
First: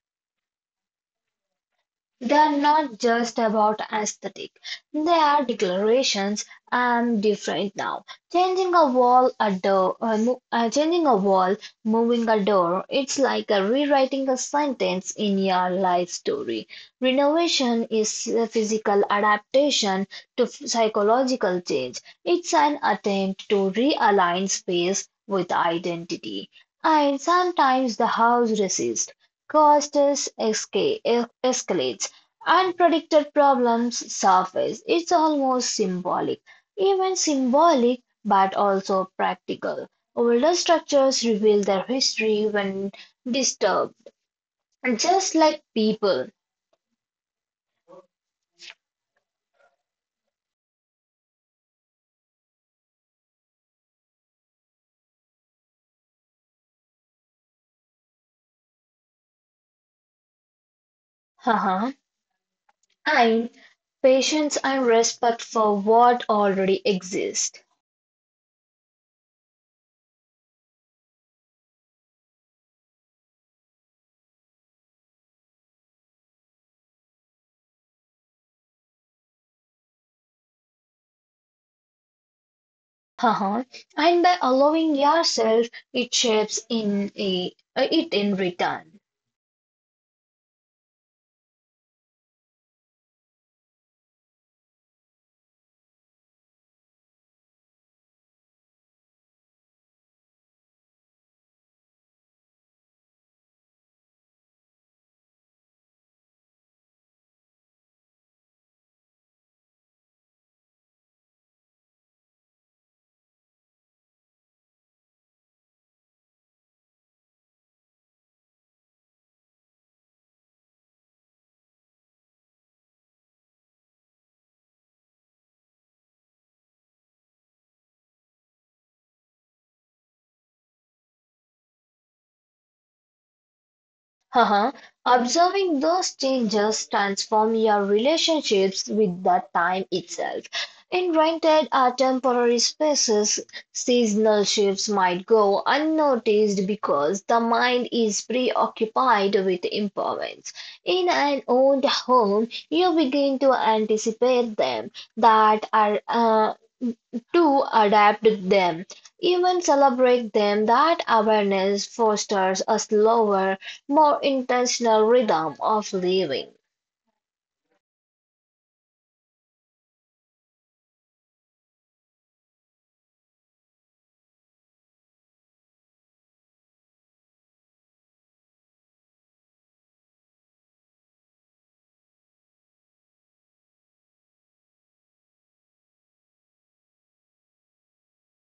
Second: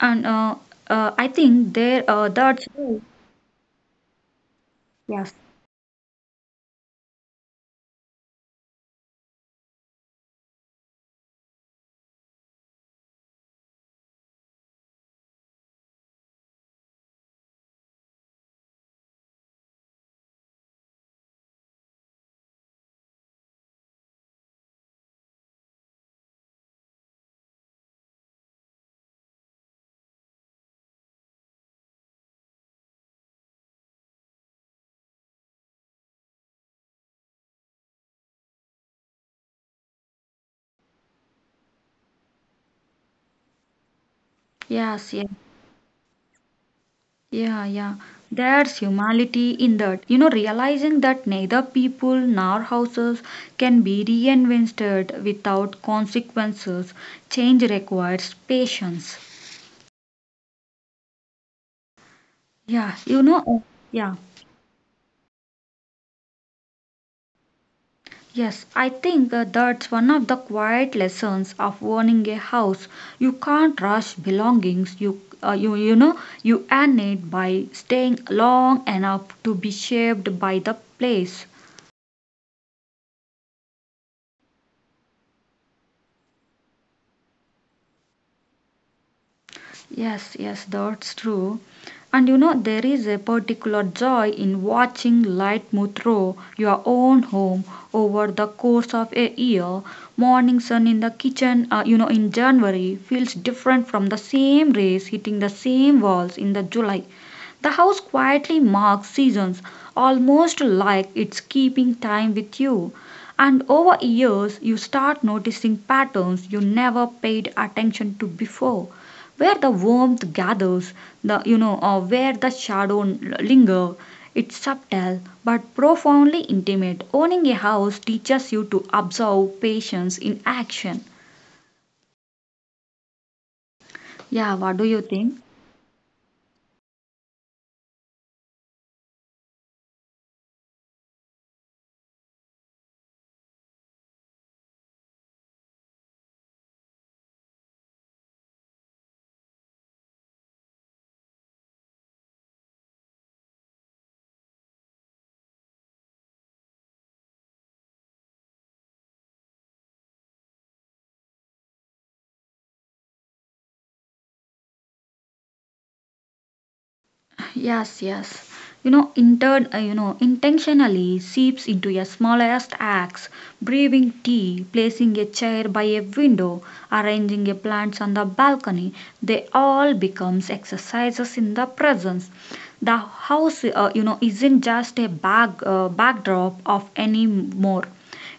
Speaker 1: And uh, uh, I think there uh,
Speaker 2: They are
Speaker 1: that's
Speaker 2: not just about aesthetic, they
Speaker 1: Yes.
Speaker 2: are declarations. I'm different now. Changing a wall, a door, uh, mo- uh, changing a wall, moving a door. It's like a rewriting a sentence in your life story. Renovation is a physical adaptation to psychological change. It's an attempt to realign space with identity. And sometimes the house resists costs esca- escalates unpredicted problems surface. It's almost symbolic, even symbolic, but also practical. Older structures reveal their history when disturbed,
Speaker 1: Yes, yeah,
Speaker 2: just like people.
Speaker 1: yeah, yeah. There's humanity in that. You know, realizing that neither people nor houses can be reinvented without consequences. Change requires patience.
Speaker 2: Haha.
Speaker 1: Yeah, you know,
Speaker 2: And
Speaker 1: uh, yeah.
Speaker 2: patience and respect for what already exists.
Speaker 1: Yes, I think uh, that's one of the quiet lessons of owning a house. You can't rush belongings. You, uh, you, you know, you earn it by staying long enough to be shaped by the place.
Speaker 2: Haha. And by allowing yourself, it shapes in a, it in return.
Speaker 1: Yes, yes, that's true. And you know, there is a particular joy in watching light move through your own home over the course of a year. Morning sun in the kitchen, uh, you know, in January feels different from the same rays hitting the same walls in the July. The house quietly marks seasons, almost like it's keeping time with you. And over years, you start noticing patterns you never paid attention to before, where the warmth gathers, the you know, or where the shadow linger. It's subtle but profoundly intimate. Owning a house teaches you to observe patience in action. Yeah,
Speaker 2: Haha.
Speaker 1: what do you think?
Speaker 2: Observing those changes transform your relationships with the time itself. In rented or temporary spaces, seasonal shifts might go unnoticed because the mind is preoccupied with improvements. In an owned home, you begin to anticipate them that are uh, to adapt them, even celebrate them, that awareness fosters a slower, more intentional rhythm of living.
Speaker 1: Yes, yes. You know, inter- uh, you know, intentionally seeps into your smallest acts, brewing tea, placing a chair by a window, arranging your plants on the balcony. They all becomes exercises in the presence. The house, uh, you know, isn't just a back uh, backdrop of any more.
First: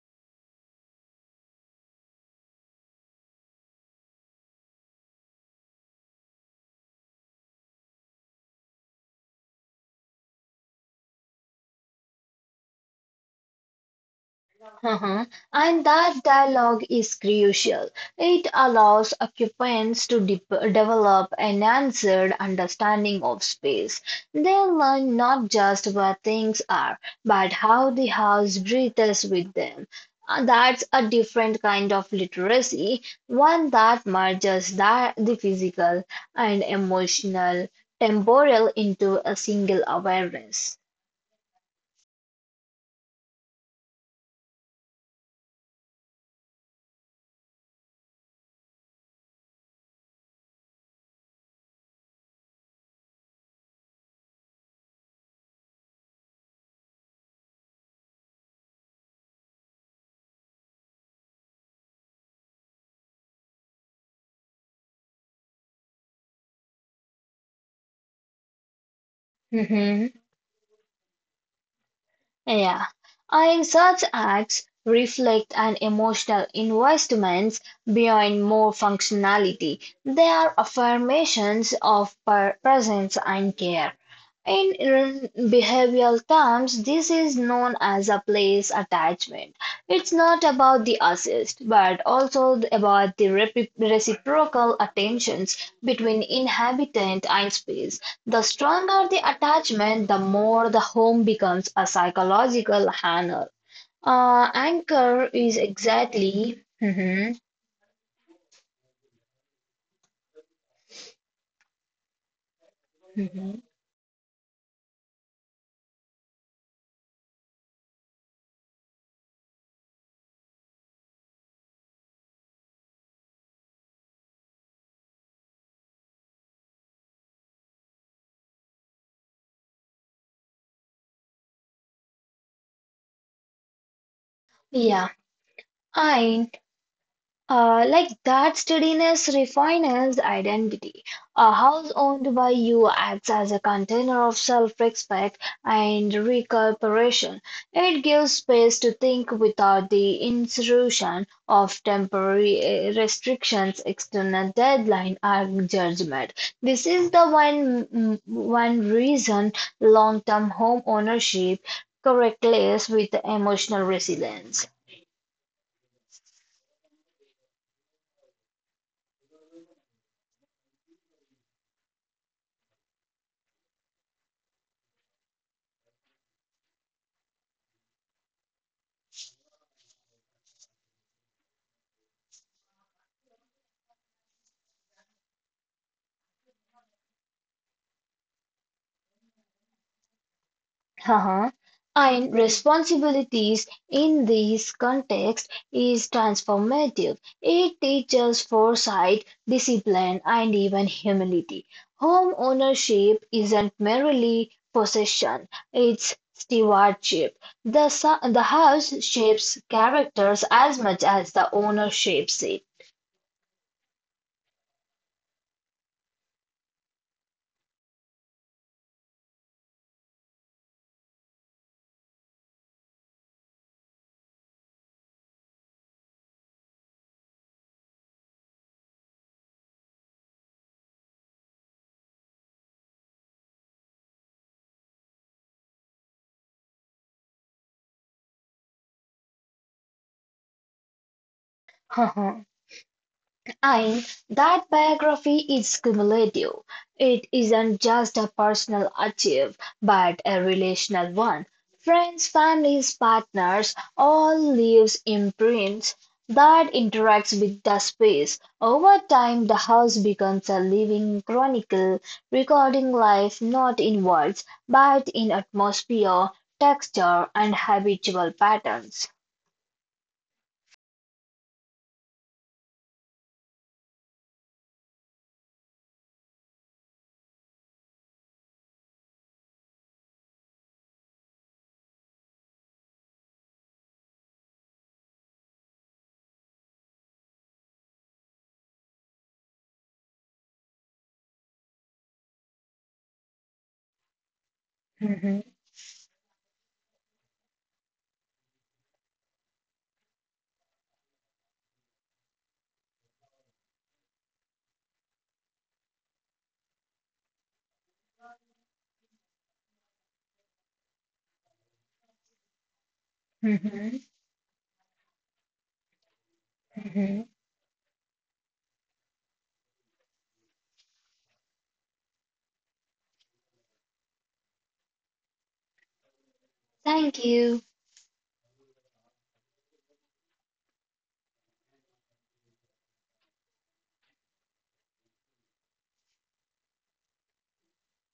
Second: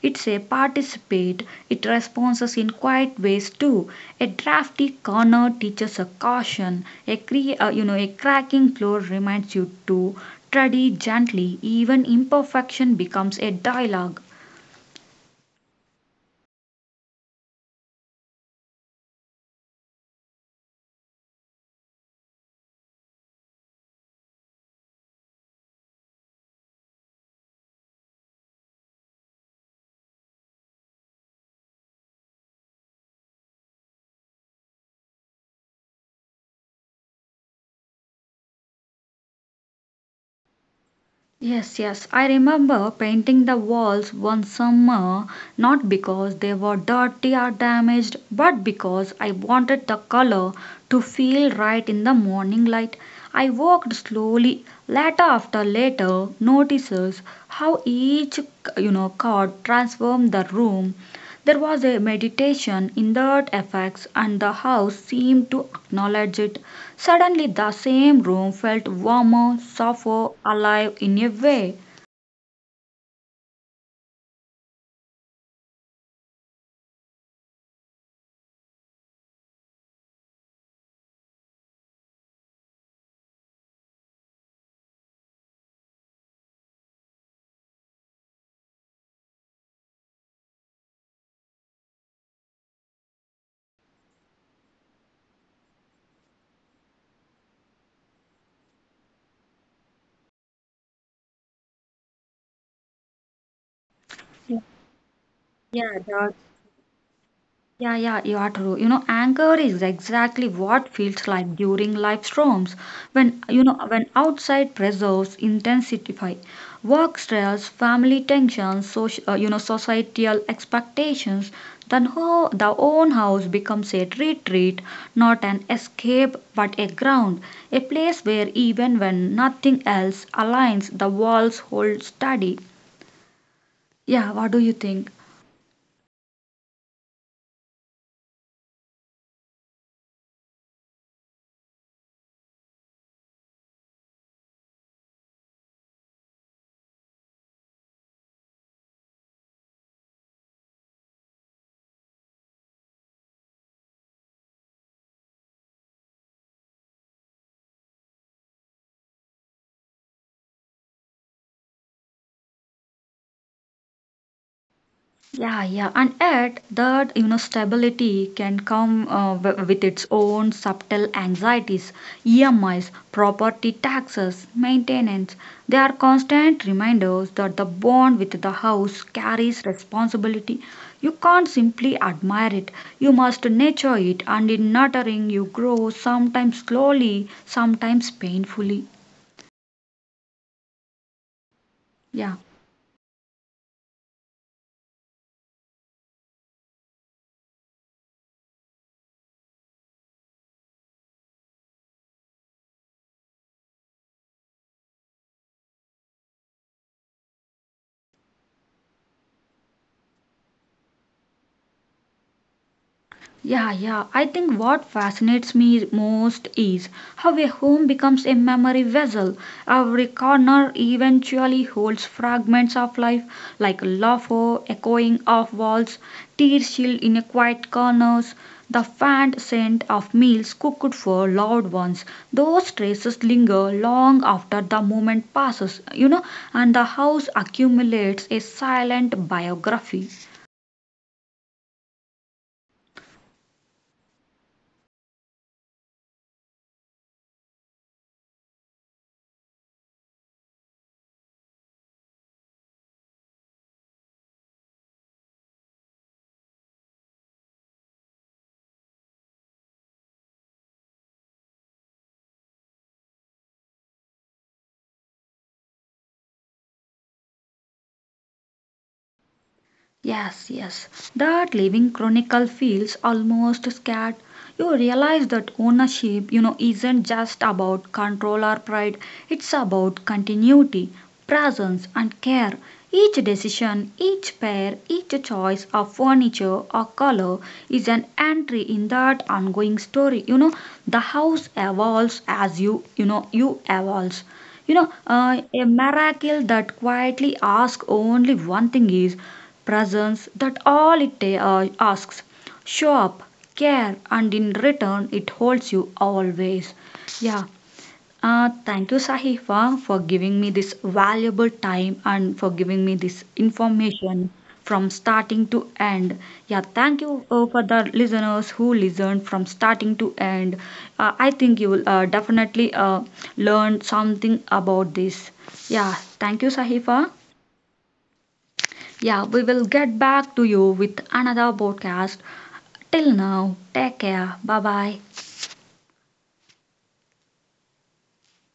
Speaker 1: It's a participate, it responds in quiet ways too. A drafty corner teaches a caution, a cre- uh, you know a cracking floor reminds you to tread gently, even imperfection becomes a dialogue.
Speaker 2: Uh-huh. And that dialogue is crucial. It allows occupants to de- develop an answered understanding of space. They learn not just where things are, but how the house breathes with them. And that's a different kind of literacy, one that merges that the physical and emotional temporal into a single awareness.
Speaker 1: Yes, yes. I remember painting the walls one summer, not because they were dirty or damaged, but because I wanted the color to feel right in the morning light. I walked slowly, letter after letter, notices how each, you know, card transformed the room. There was a meditation in that effects, and the house seemed to acknowledge it. Suddenly the same room felt warmer,
Speaker 2: Mm-hmm.
Speaker 1: softer, alive in a way.
Speaker 2: Yeah, I such acts reflect an emotional investment beyond more functionality. They are affirmations of per- presence and care. In in behavioral terms, this is known as a place attachment. It's not about the assist, but also about the repri- reciprocal attentions between inhabitant and space. The stronger the attachment, the more the home becomes a psychological anchor. Uh, anchor is
Speaker 1: Yeah, that's
Speaker 2: exactly. Mhm,
Speaker 1: Yeah, yeah, you are true. You know, anger is exactly what feels like during life storms. When
Speaker 2: mhm.
Speaker 1: you know, when outside pressures intensify, work stress, family tensions, social, uh, you know, societal expectations, then ho- the own house becomes a retreat, not an escape, but a ground, a place where even when nothing else aligns, the walls hold steady. Yeah, what do you
Speaker 2: Yeah,
Speaker 1: think?
Speaker 2: I Uh, like that steadiness refines identity. A house owned by you acts as a container of self-respect and recuperation. It gives space to think without the intrusion of temporary eh, restrictions, external deadline, or judgment. This is the one mm, one reason long-term home ownership correlates with emotional resilience.
Speaker 1: Yeah, yeah, and yet that you know stability can come uh, w- with its own subtle anxieties, E M Is, property taxes, maintenance. They are constant reminders that the bond with the house carries responsibility. You can't simply admire it. You must nurture it, and in nurturing, you grow sometimes slowly, sometimes painfully.
Speaker 2: Uh-huh.
Speaker 1: Yeah.
Speaker 2: And responsibilities in this context is transformative. It teaches foresight, discipline, and even humility. Home ownership isn't merely possession, it's stewardship. The, su- the house shapes characters as much as the owner shapes it.
Speaker 1: Yeah, yeah. I think what fascinates me most is how a home becomes a memory vessel. Every corner eventually holds fragments of life, like laughter echoing off walls, tears chilled in a quiet corners, the faint scent of meals cooked for loved ones. Those traces linger long after the moment passes, you know, and the house accumulates a silent biography.
Speaker 2: And that biography is cumulative. It isn't just a personal achieve, but a relational one. Friends, families, partners, all leaves imprints that interacts with the space. Over time, the house becomes a living chronicle, recording life not in words, but in atmosphere, texture, and habitual patterns.
Speaker 1: Yes, yes. That living chronicle feels almost scared. You realize that ownership, you know, isn't just about control or pride. It's about continuity, presence, and care. Each decision, each pair, each choice of furniture or color is an entry in that ongoing story. You know, the house evolves as you, you know, you evolves. You know, uh,
Speaker 2: Mm-hmm,
Speaker 1: a miracle that quietly asks only one thing is presence, that all it uh, asks. Show up, care, and in return it holds you always. Yeah. Uh, thank you, Sahifa, for giving me this valuable time and for giving me this
Speaker 2: mm-hmm,
Speaker 1: information from starting to end. Yeah, thank you
Speaker 2: mm-hmm.
Speaker 1: uh, for the listeners who listened from starting to end. Uh, I think you will uh, definitely uh, learn something about this. Yeah, thank you, Sahifa.
Speaker 2: Thank you.
Speaker 1: Yeah, we will get back to you with another podcast. Till now, take care. Bye bye.